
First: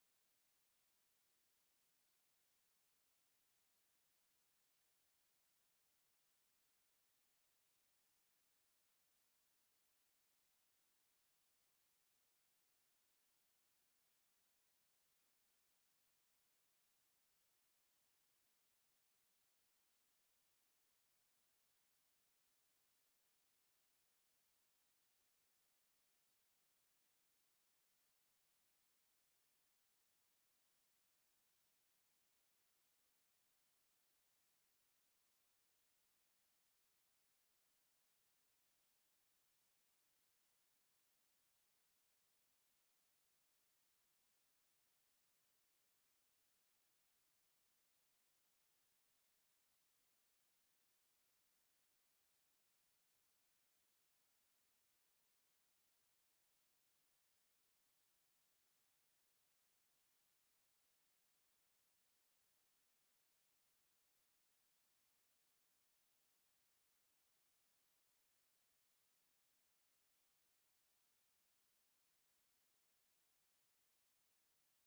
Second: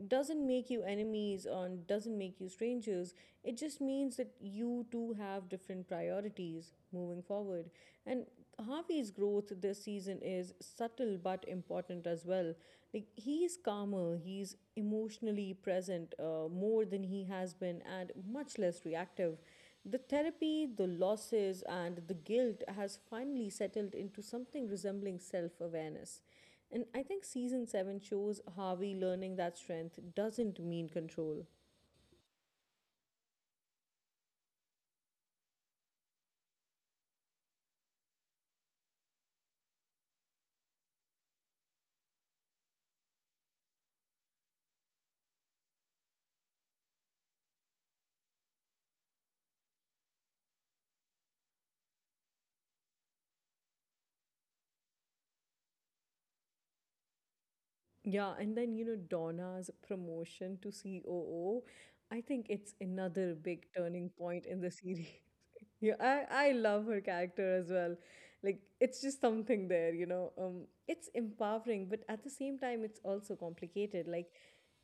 [SPEAKER 1] Doesn't make you enemies, and doesn't make you strangers. It just means that you two have different priorities moving forward. And Harvey's growth this season is subtle but important as well. Like, he's calmer, he's emotionally present uh, more than he has been, and much less reactive. The therapy, the losses, and the guilt has finally settled into something resembling self awareness. And I think season seven shows Harvey learning that strength doesn't mean control. Yeah, and then, you know, Donna's promotion to C O O, I think it's another big turning point in the series. Yeah, I I love her character as well. Like, it's just something there, you know. Um, it's empowering, but at the same time, it's also complicated. Like,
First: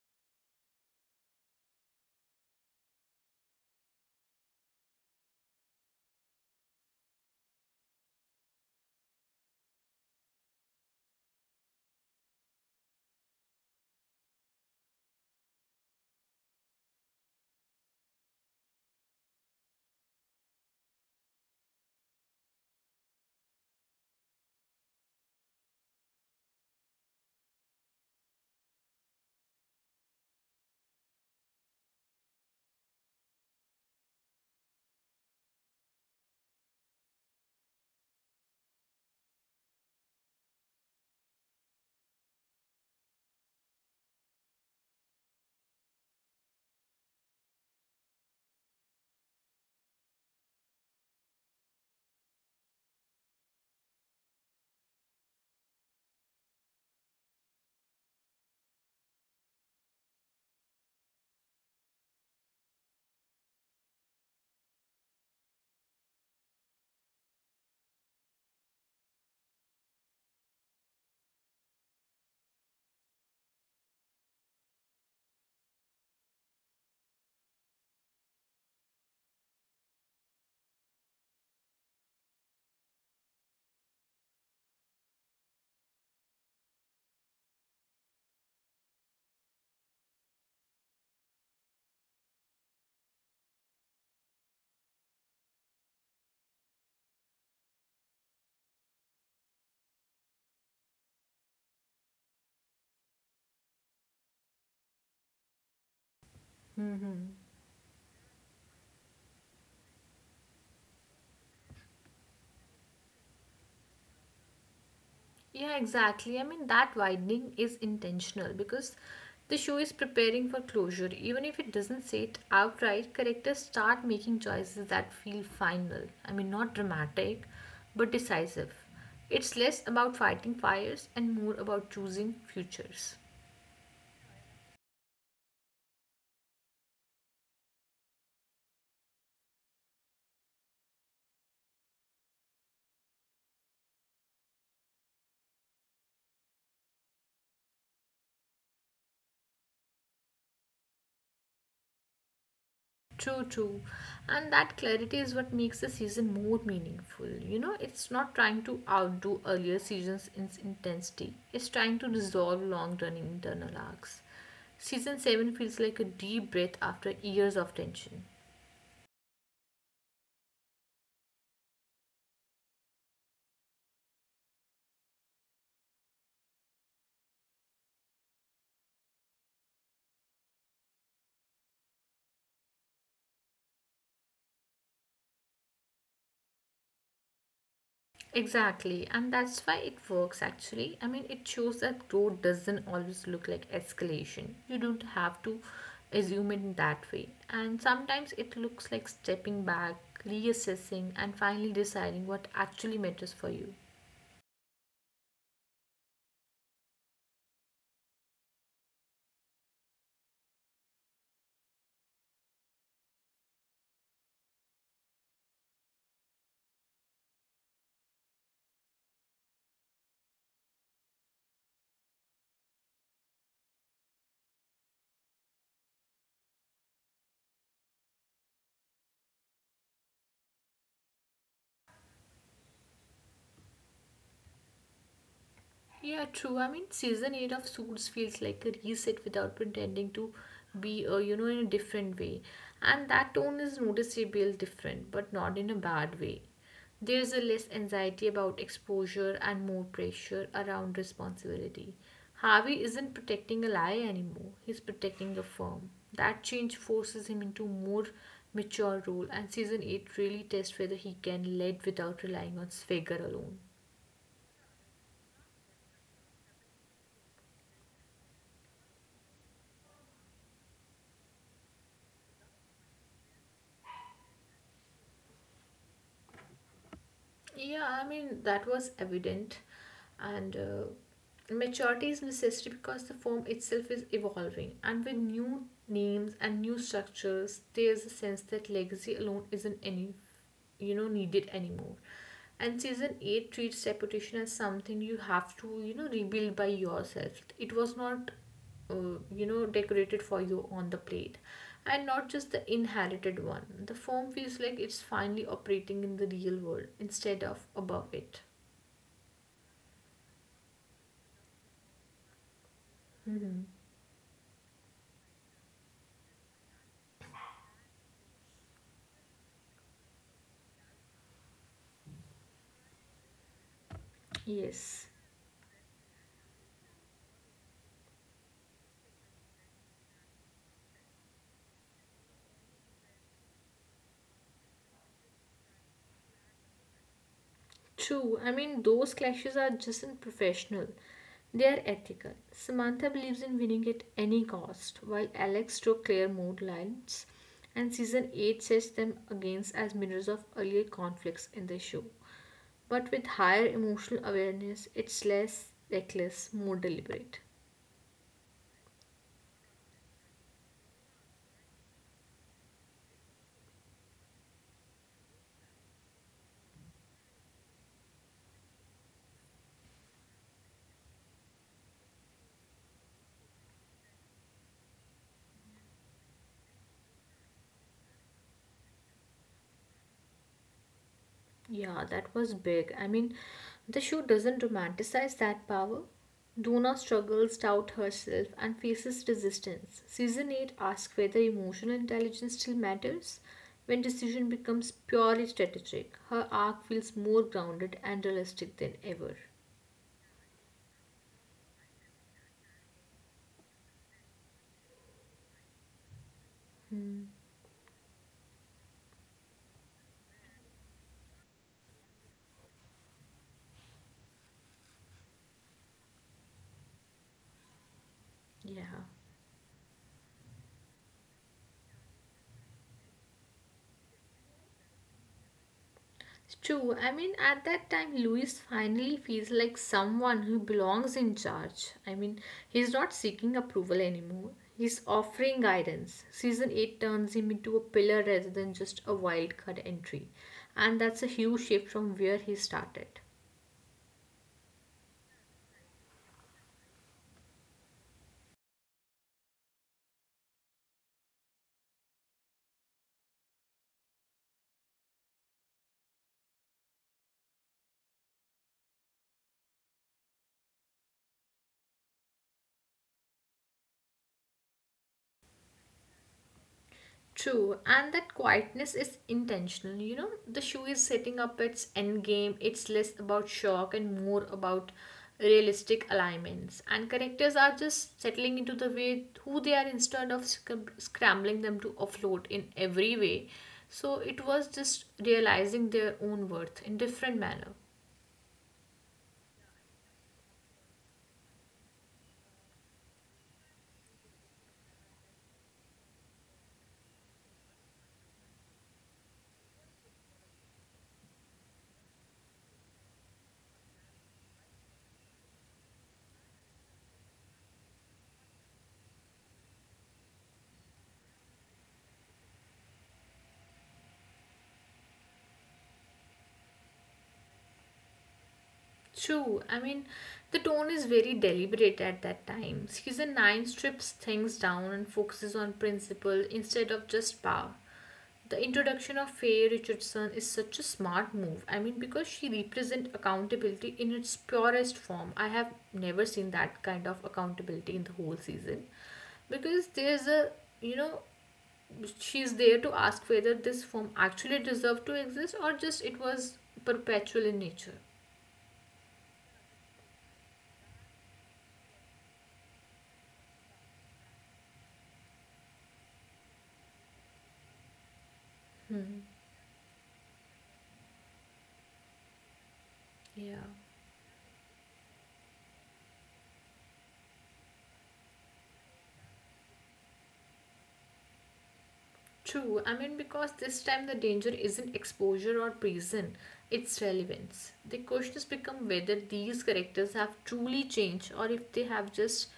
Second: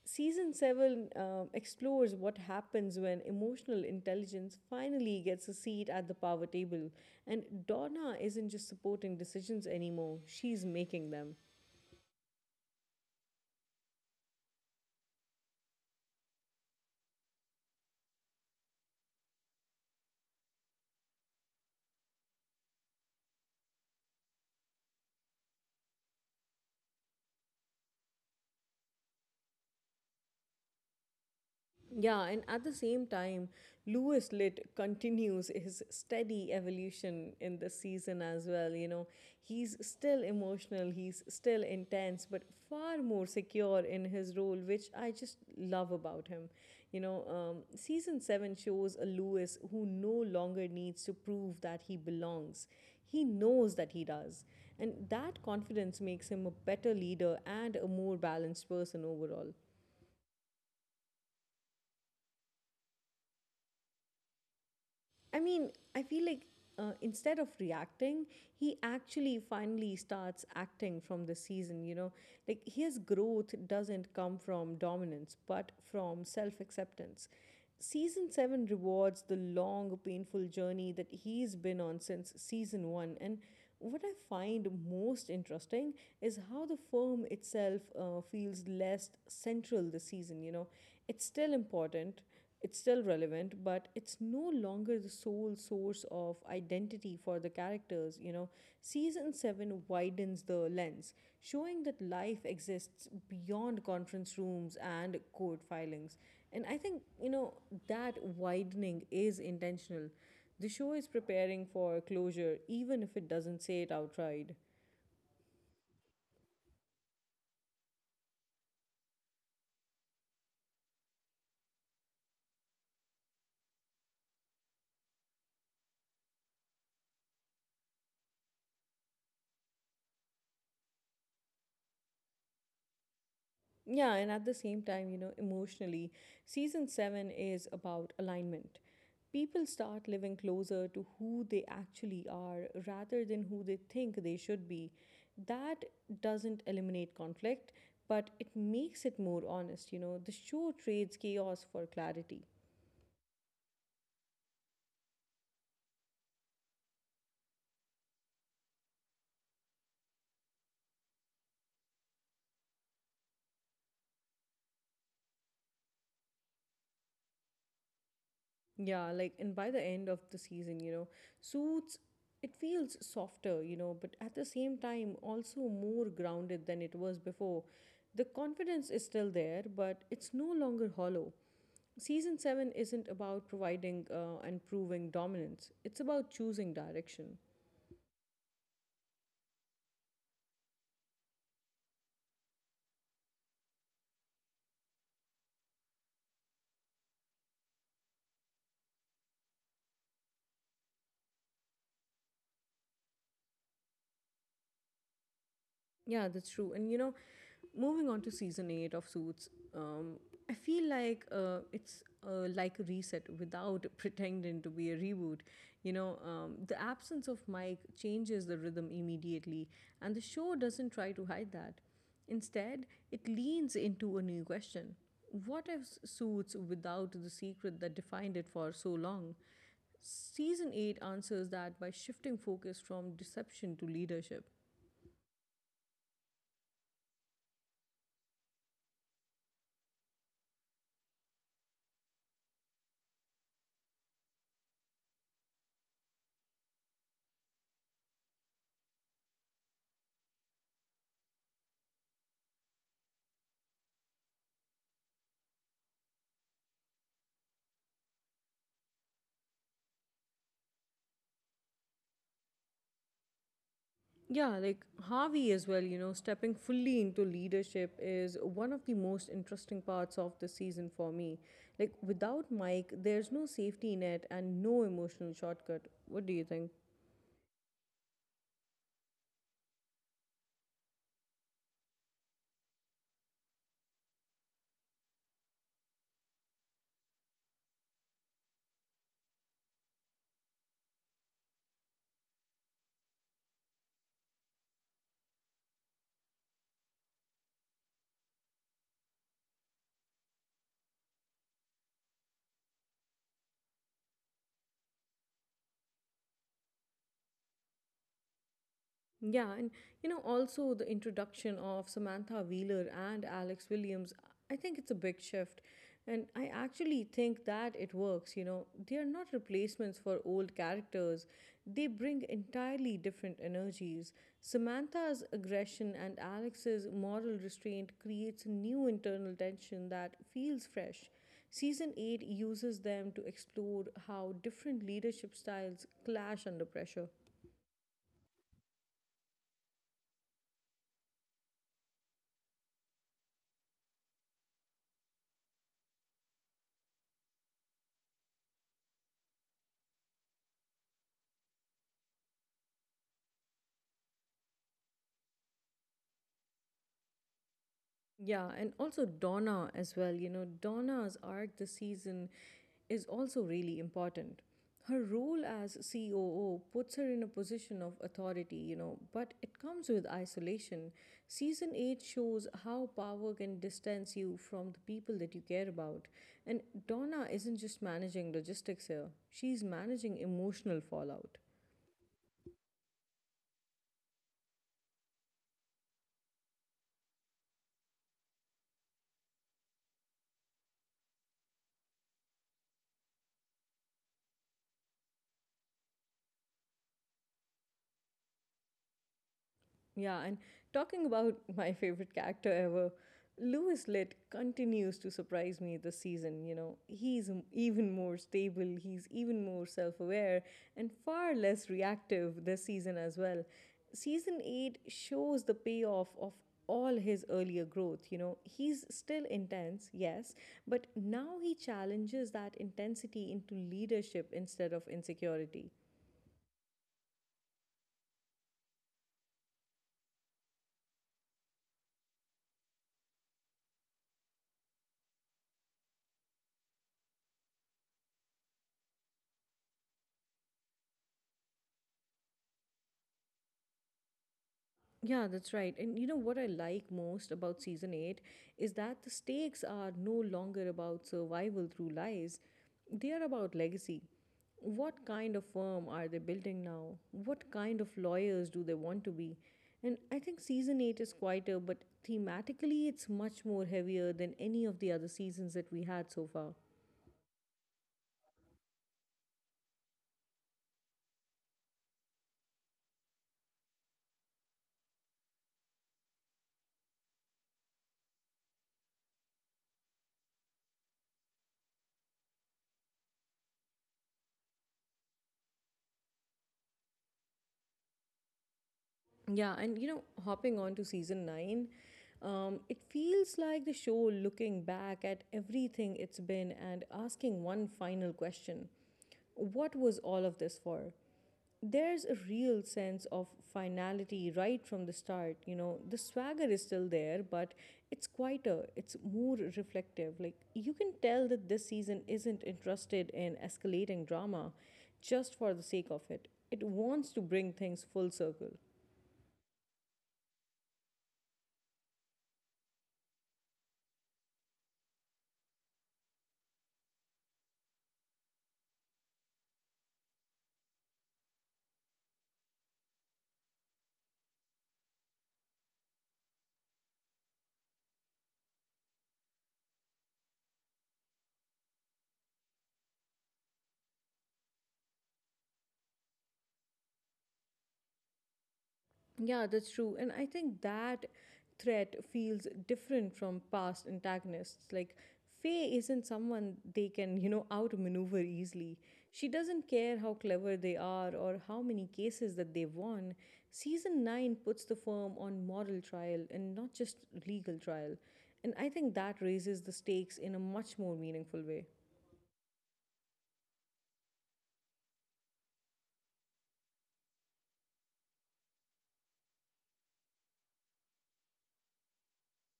[SPEAKER 1] season seven um, explores what happens when emotional intelligence finally gets a seat at the power table, and Donna isn't just supporting decisions anymore; she's making them. Yeah, and at the same time, Lewis Litt continues his steady evolution in this season as well. You know, he's still emotional, he's still intense, but far more secure in his role, which I just love about him. You know, um, season seven shows a Lewis who no longer needs to prove that he belongs. He knows that he does. And that confidence makes him a better leader and a more balanced person overall. I mean, I feel like uh, instead of reacting, he actually finally starts acting from this season, you know. Like, his growth doesn't come from dominance, but from self acceptance. Season seven rewards the long, painful journey that he's been on since season one. And what I find most interesting is how the firm itself uh, feels less central this season, you know. It's still important, it's still relevant, but it's no longer the sole source of identity for the characters. You know, season seven widens the lens, showing that life exists beyond conference rooms and court filings. And I think, you know, that widening is intentional. The show is preparing for closure, even if it doesn't say it outright.
[SPEAKER 2] Yeah, exactly. I mean, that widening is intentional because the show is preparing for closure. Even if it doesn't say it outright, characters start making choices that feel final. I mean, not dramatic, but decisive. It's less about fighting fires and more about choosing futures.
[SPEAKER 1] Yeah, and at the same time, you know, emotionally, season seven is about alignment. People start living closer to who they actually are rather than who they think they should be. That doesn't eliminate conflict, but it makes it more honest. You know, the show trades chaos for clarity.
[SPEAKER 2] True, true. And that clarity is what makes the season more meaningful. You know, it's not trying to outdo earlier seasons in its intensity, it's trying to resolve long running internal arcs. Season seven feels like a deep breath after years of tension.
[SPEAKER 1] Yeah, like, and by the end of the season, you know, Suits, it feels softer, you know, but at the same time, also more grounded than it was before. The confidence is still there, but it's no longer hollow. Season seven isn't about providing uh, and proving dominance, it's about choosing direction.
[SPEAKER 2] Exactly, and that's why it works actually. I mean, it shows that growth doesn't always look like escalation. You don't have to assume it that way. And sometimes it looks like stepping back, reassessing, and finally deciding what actually matters for you.
[SPEAKER 1] Yeah, that's true. And you know, moving on to season eight of Suits, um, I feel like uh, it's uh, like a reset without pretending to be a reboot. You know, um, the absence of Mike changes the rhythm immediately, and the show doesn't try to hide that. Instead, it leans into a new question: what if Suits without the secret that defined it for so long? Season eight answers that by shifting focus from deception to leadership.
[SPEAKER 2] Yeah, true. I mean, season eight of Suits feels like a reset without pretending to be, uh, you know, in a different way. And that tone is noticeably different, but not in a bad way. There's a less anxiety about exposure and more pressure around responsibility. Harvey isn't protecting a lie anymore, he's protecting the firm. That change forces him into more mature role, and season eight really tests whether he can lead without relying on swagger alone.
[SPEAKER 1] Yeah, like, Harvey as well, you know, stepping fully into leadership is one of the most interesting parts of the season for me. Like, without Mike, there's no safety net and no emotional shortcut. What do you think?
[SPEAKER 2] Yeah, I mean, that was evident. And uh, maturity is necessary because the form itself is evolving. And with new names and new structures, there's a sense that legacy alone isn't any, you know, needed anymore. And season eight treats reputation as something you have to, you know, rebuild by yourself. It was not uh, you know decorated for you on the plate, and not just the inherited one. The foam feels like it's finally operating in the real world instead of above it.
[SPEAKER 1] Yeah, and you know, also the introduction of Samantha Wheeler and Alex
[SPEAKER 2] Hmm.
[SPEAKER 1] Williams, I think it's a big shift. And I actually think that it works, you know. They are not replacements for old characters, they bring entirely different energies.
[SPEAKER 2] Yes.
[SPEAKER 1] Samantha's aggression and Alex's moral restraint creates a new internal tension that feels fresh. Season eight uses them to explore how different leadership styles clash under pressure.
[SPEAKER 2] True. I mean, those clashes are just in professional, they are ethical. Samantha believes in winning at any cost while Alex drew clear mood lines, and season eight sets them against as mirrors of earlier conflicts in the show. But with higher emotional awareness, it's less reckless, more deliberate.
[SPEAKER 1] Yeah, and also Donna as well. You know, Donna's arc this season is also really important. Her role as C O O puts her in a position of authority, you know, but it comes with isolation. Season eight shows how power can distance you from the people that you care about. And Donna isn't just managing logistics here, she's managing emotional fallout.
[SPEAKER 2] Yeah, that was big. I mean, the show doesn't romanticize that power. Donna struggles, doubt herself, and faces resistance. Season eight asks whether emotional intelligence still matters when decision becomes purely strategic. Her arc feels more grounded and realistic than ever.
[SPEAKER 1] Yeah, and talking about my favorite character ever, Lewis Litt continues to surprise me this season. You know, he's m- even more stable, he's even more self aware, and far less reactive this season as well. Season eight shows the payoff of all his earlier growth. You know, he's
[SPEAKER 2] Yeah.
[SPEAKER 1] still intense, yes, but now he challenges that intensity into leadership instead of insecurity.
[SPEAKER 2] It's true. I mean, at that time, Louis finally feels like someone who belongs in charge. I mean, he's not seeking approval anymore. He's offering guidance. Season eight turns him into a pillar rather than just a wildcard entry. And that's a huge shift from where he started.
[SPEAKER 1] Yeah, that's right. And you know what I like most about season eight is that the stakes are no longer about survival through lies, they are about legacy. What kind of firm are they building now? What kind of lawyers do they want to be? And I think season eight is quieter, but thematically it's much more heavier than any of the other seasons that we had so far.
[SPEAKER 2] True, and that quietness is intentional. You know, the show is setting up its end game. It's less about shock and more about realistic alignments. And characters are just settling into the way who they are instead of scram- scrambling them to afloat in every way. So it was just realizing their own worth in different manner.
[SPEAKER 1] Yeah, and you know, hopping on to season nine, um, it feels like the show looking back at everything it's been and asking one final question: what was all of this for? There's a real sense of finality right from the start. You know, the swagger is still there, but it's quieter, it's more reflective. Like, you can tell that this season isn't interested in escalating drama just for the sake of it, it wants to bring things full circle.
[SPEAKER 2] True. I mean, the tone is very deliberate at that time. Season nine strips things down and focuses on principle instead of just power. The introduction of Faye Richardson is such a smart move. I mean, because she represents accountability in its purest form. I have never seen that kind of accountability in the whole season. Because there's a, you know, she's there to ask whether this form actually deserved to exist or just it was perpetual in nature.
[SPEAKER 1] Yeah, that's true. And I think that threat feels different from past antagonists. Like, Faye isn't someone they can, you know, outmaneuver easily. She doesn't care how clever they are or how many cases that they've won.
[SPEAKER 2] Yeah.
[SPEAKER 1] Season nine puts the firm on moral trial and not just legal trial. And I think that raises the stakes in a much more meaningful way.
[SPEAKER 2] True, I mean, because this time the danger isn't exposure or prison, it's relevance. The question has become whether these characters have truly changed or if they have just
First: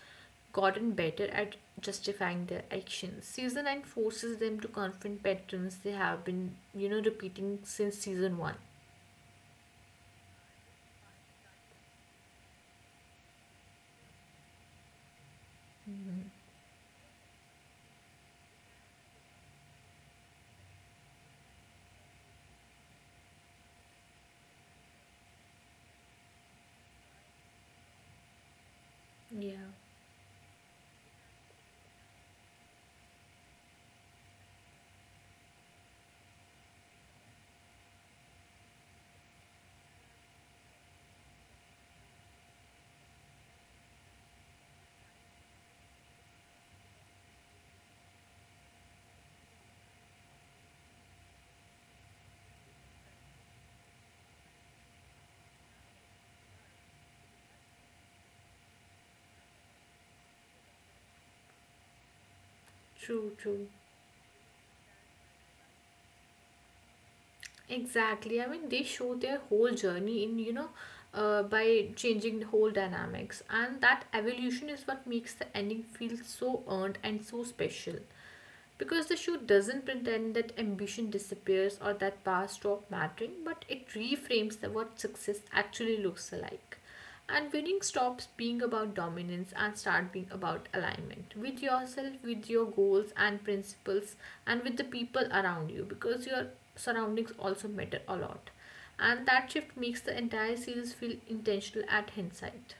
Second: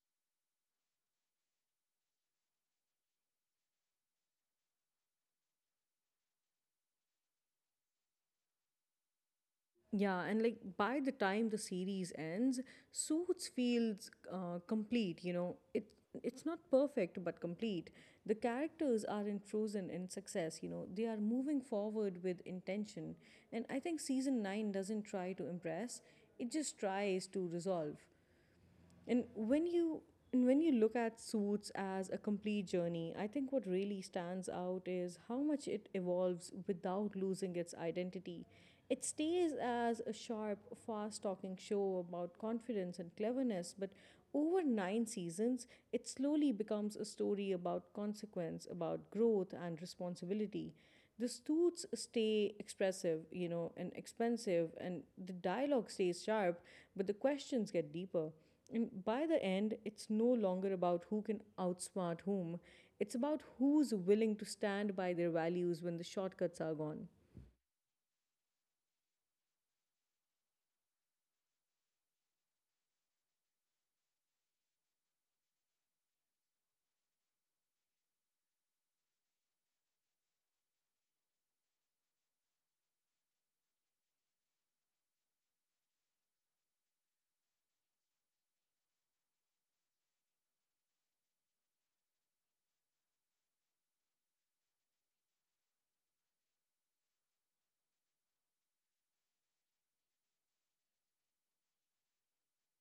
[SPEAKER 2] gotten better at justifying their actions. Season nine forces them to confront patterns they have been, you know, repeating since season one.
[SPEAKER 1] Yeah, and like, by the time the series ends, Suits feels uh, complete. You know, it it's not perfect but complete. The characters aren't frozen in success. You know, they are moving forward with intention, and I think season nine doesn't try to impress; it just tries to resolve. And
[SPEAKER 2] Yeah,
[SPEAKER 1] when you and when you look at Suits as a complete journey, I think what really stands out is how much it evolves without losing its identity. It stays as a sharp, fast talking show about confidence and cleverness, but over nine seasons, it slowly becomes a story about consequence, about growth and responsibility. The suits stay expressive, you know, and expensive, and the dialogue stays sharp, but the questions get deeper. And by the end, it's no longer about who can outsmart whom. It's
[SPEAKER 2] true,
[SPEAKER 1] about
[SPEAKER 2] true.
[SPEAKER 1] who's willing to stand by their values when the shortcuts are gone.
[SPEAKER 2] Exactly. I mean, they show their whole journey in, you know, uh, by changing the whole dynamics. And that evolution is what makes the ending feel so earned and so special. Because the show doesn't pretend that ambition disappears or that past stop mattering, but it reframes the, what success actually looks like. And winning stops being about dominance and start being about alignment with yourself, with your goals and principles, and with the people around you because your surroundings also matter a lot. And that shift makes the entire series feel intentional at hindsight.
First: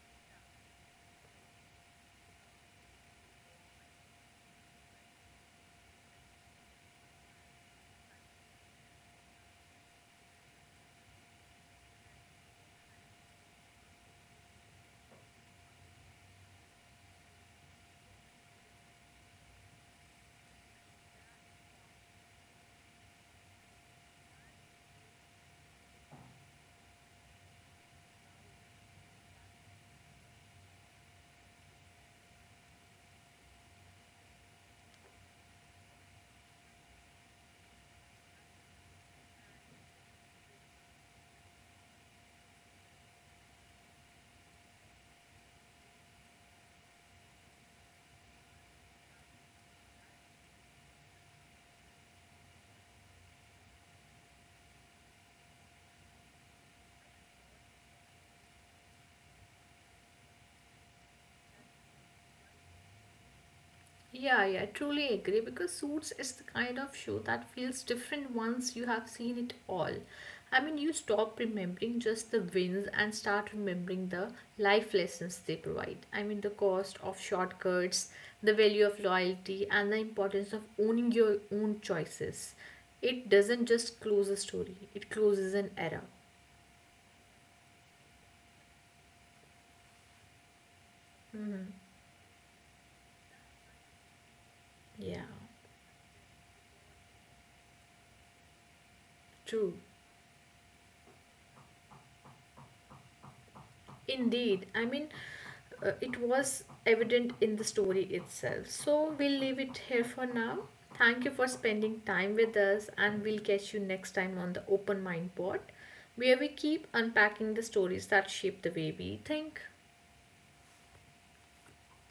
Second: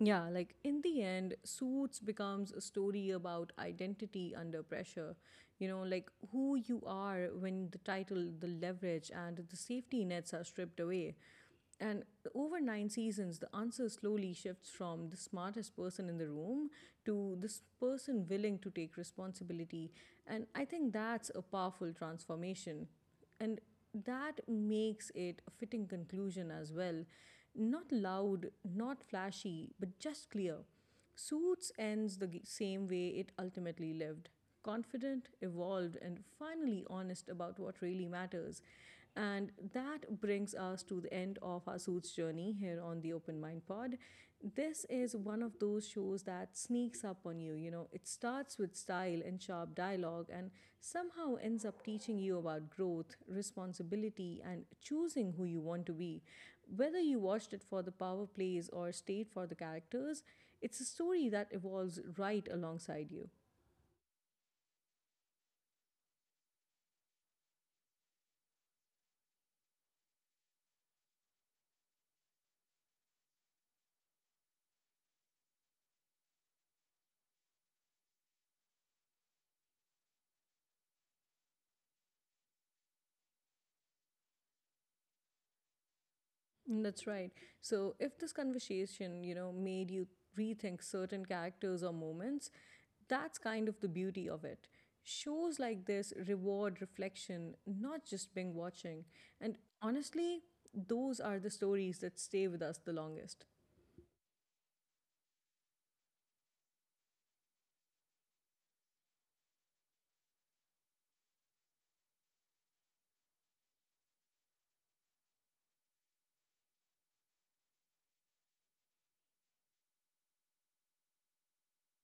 [SPEAKER 1] Yeah, like, in the end, Suits becomes a story about identity under pressure. You know, like, who you are when the title, the leverage, and the safety nets are stripped away. And over nine seasons, the answer slowly shifts from the smartest person in the room to this person willing to take responsibility. And I think that's a powerful transformation. And that makes it a fitting conclusion as well. Not loud, not flashy, but just clear. Suits ends the same way it ultimately lived: confident, evolved, and finally honest about what really matters. And that brings us to the end of our Suits journey here on the Open Mind Pod. This is one of those shows that sneaks up on you. You know, it starts with style and sharp dialogue and somehow ends up teaching you about growth, responsibility, and choosing who you want to be. Whether you watched it for the power plays or stayed for the characters, it's a story that evolves right alongside you.
[SPEAKER 2] Yeah, yeah, I truly agree because Suits is the kind of show that feels different once you have seen it all. I mean, you stop remembering just the wins and start remembering the life lessons they provide. I mean, the cost of shortcuts, the value of loyalty, and the importance of owning your own choices. It doesn't just close a story, it closes an era.
[SPEAKER 1] Mm, that's right. So, if this conversation, you know, made you rethink certain characters or moments, that's kind of the beauty of it.
[SPEAKER 2] Yeah,
[SPEAKER 1] Shows like this reward reflection, not just being watching. And
[SPEAKER 2] true.
[SPEAKER 1] honestly, those are the stories that stay with us the longest.
[SPEAKER 2] Indeed, I mean, uh, it was evident in the story itself. So we'll leave it here for now. Thank you for spending time with us, and we'll catch you next time on the Open Mind Pod, where we keep unpacking the stories that shape the way we think.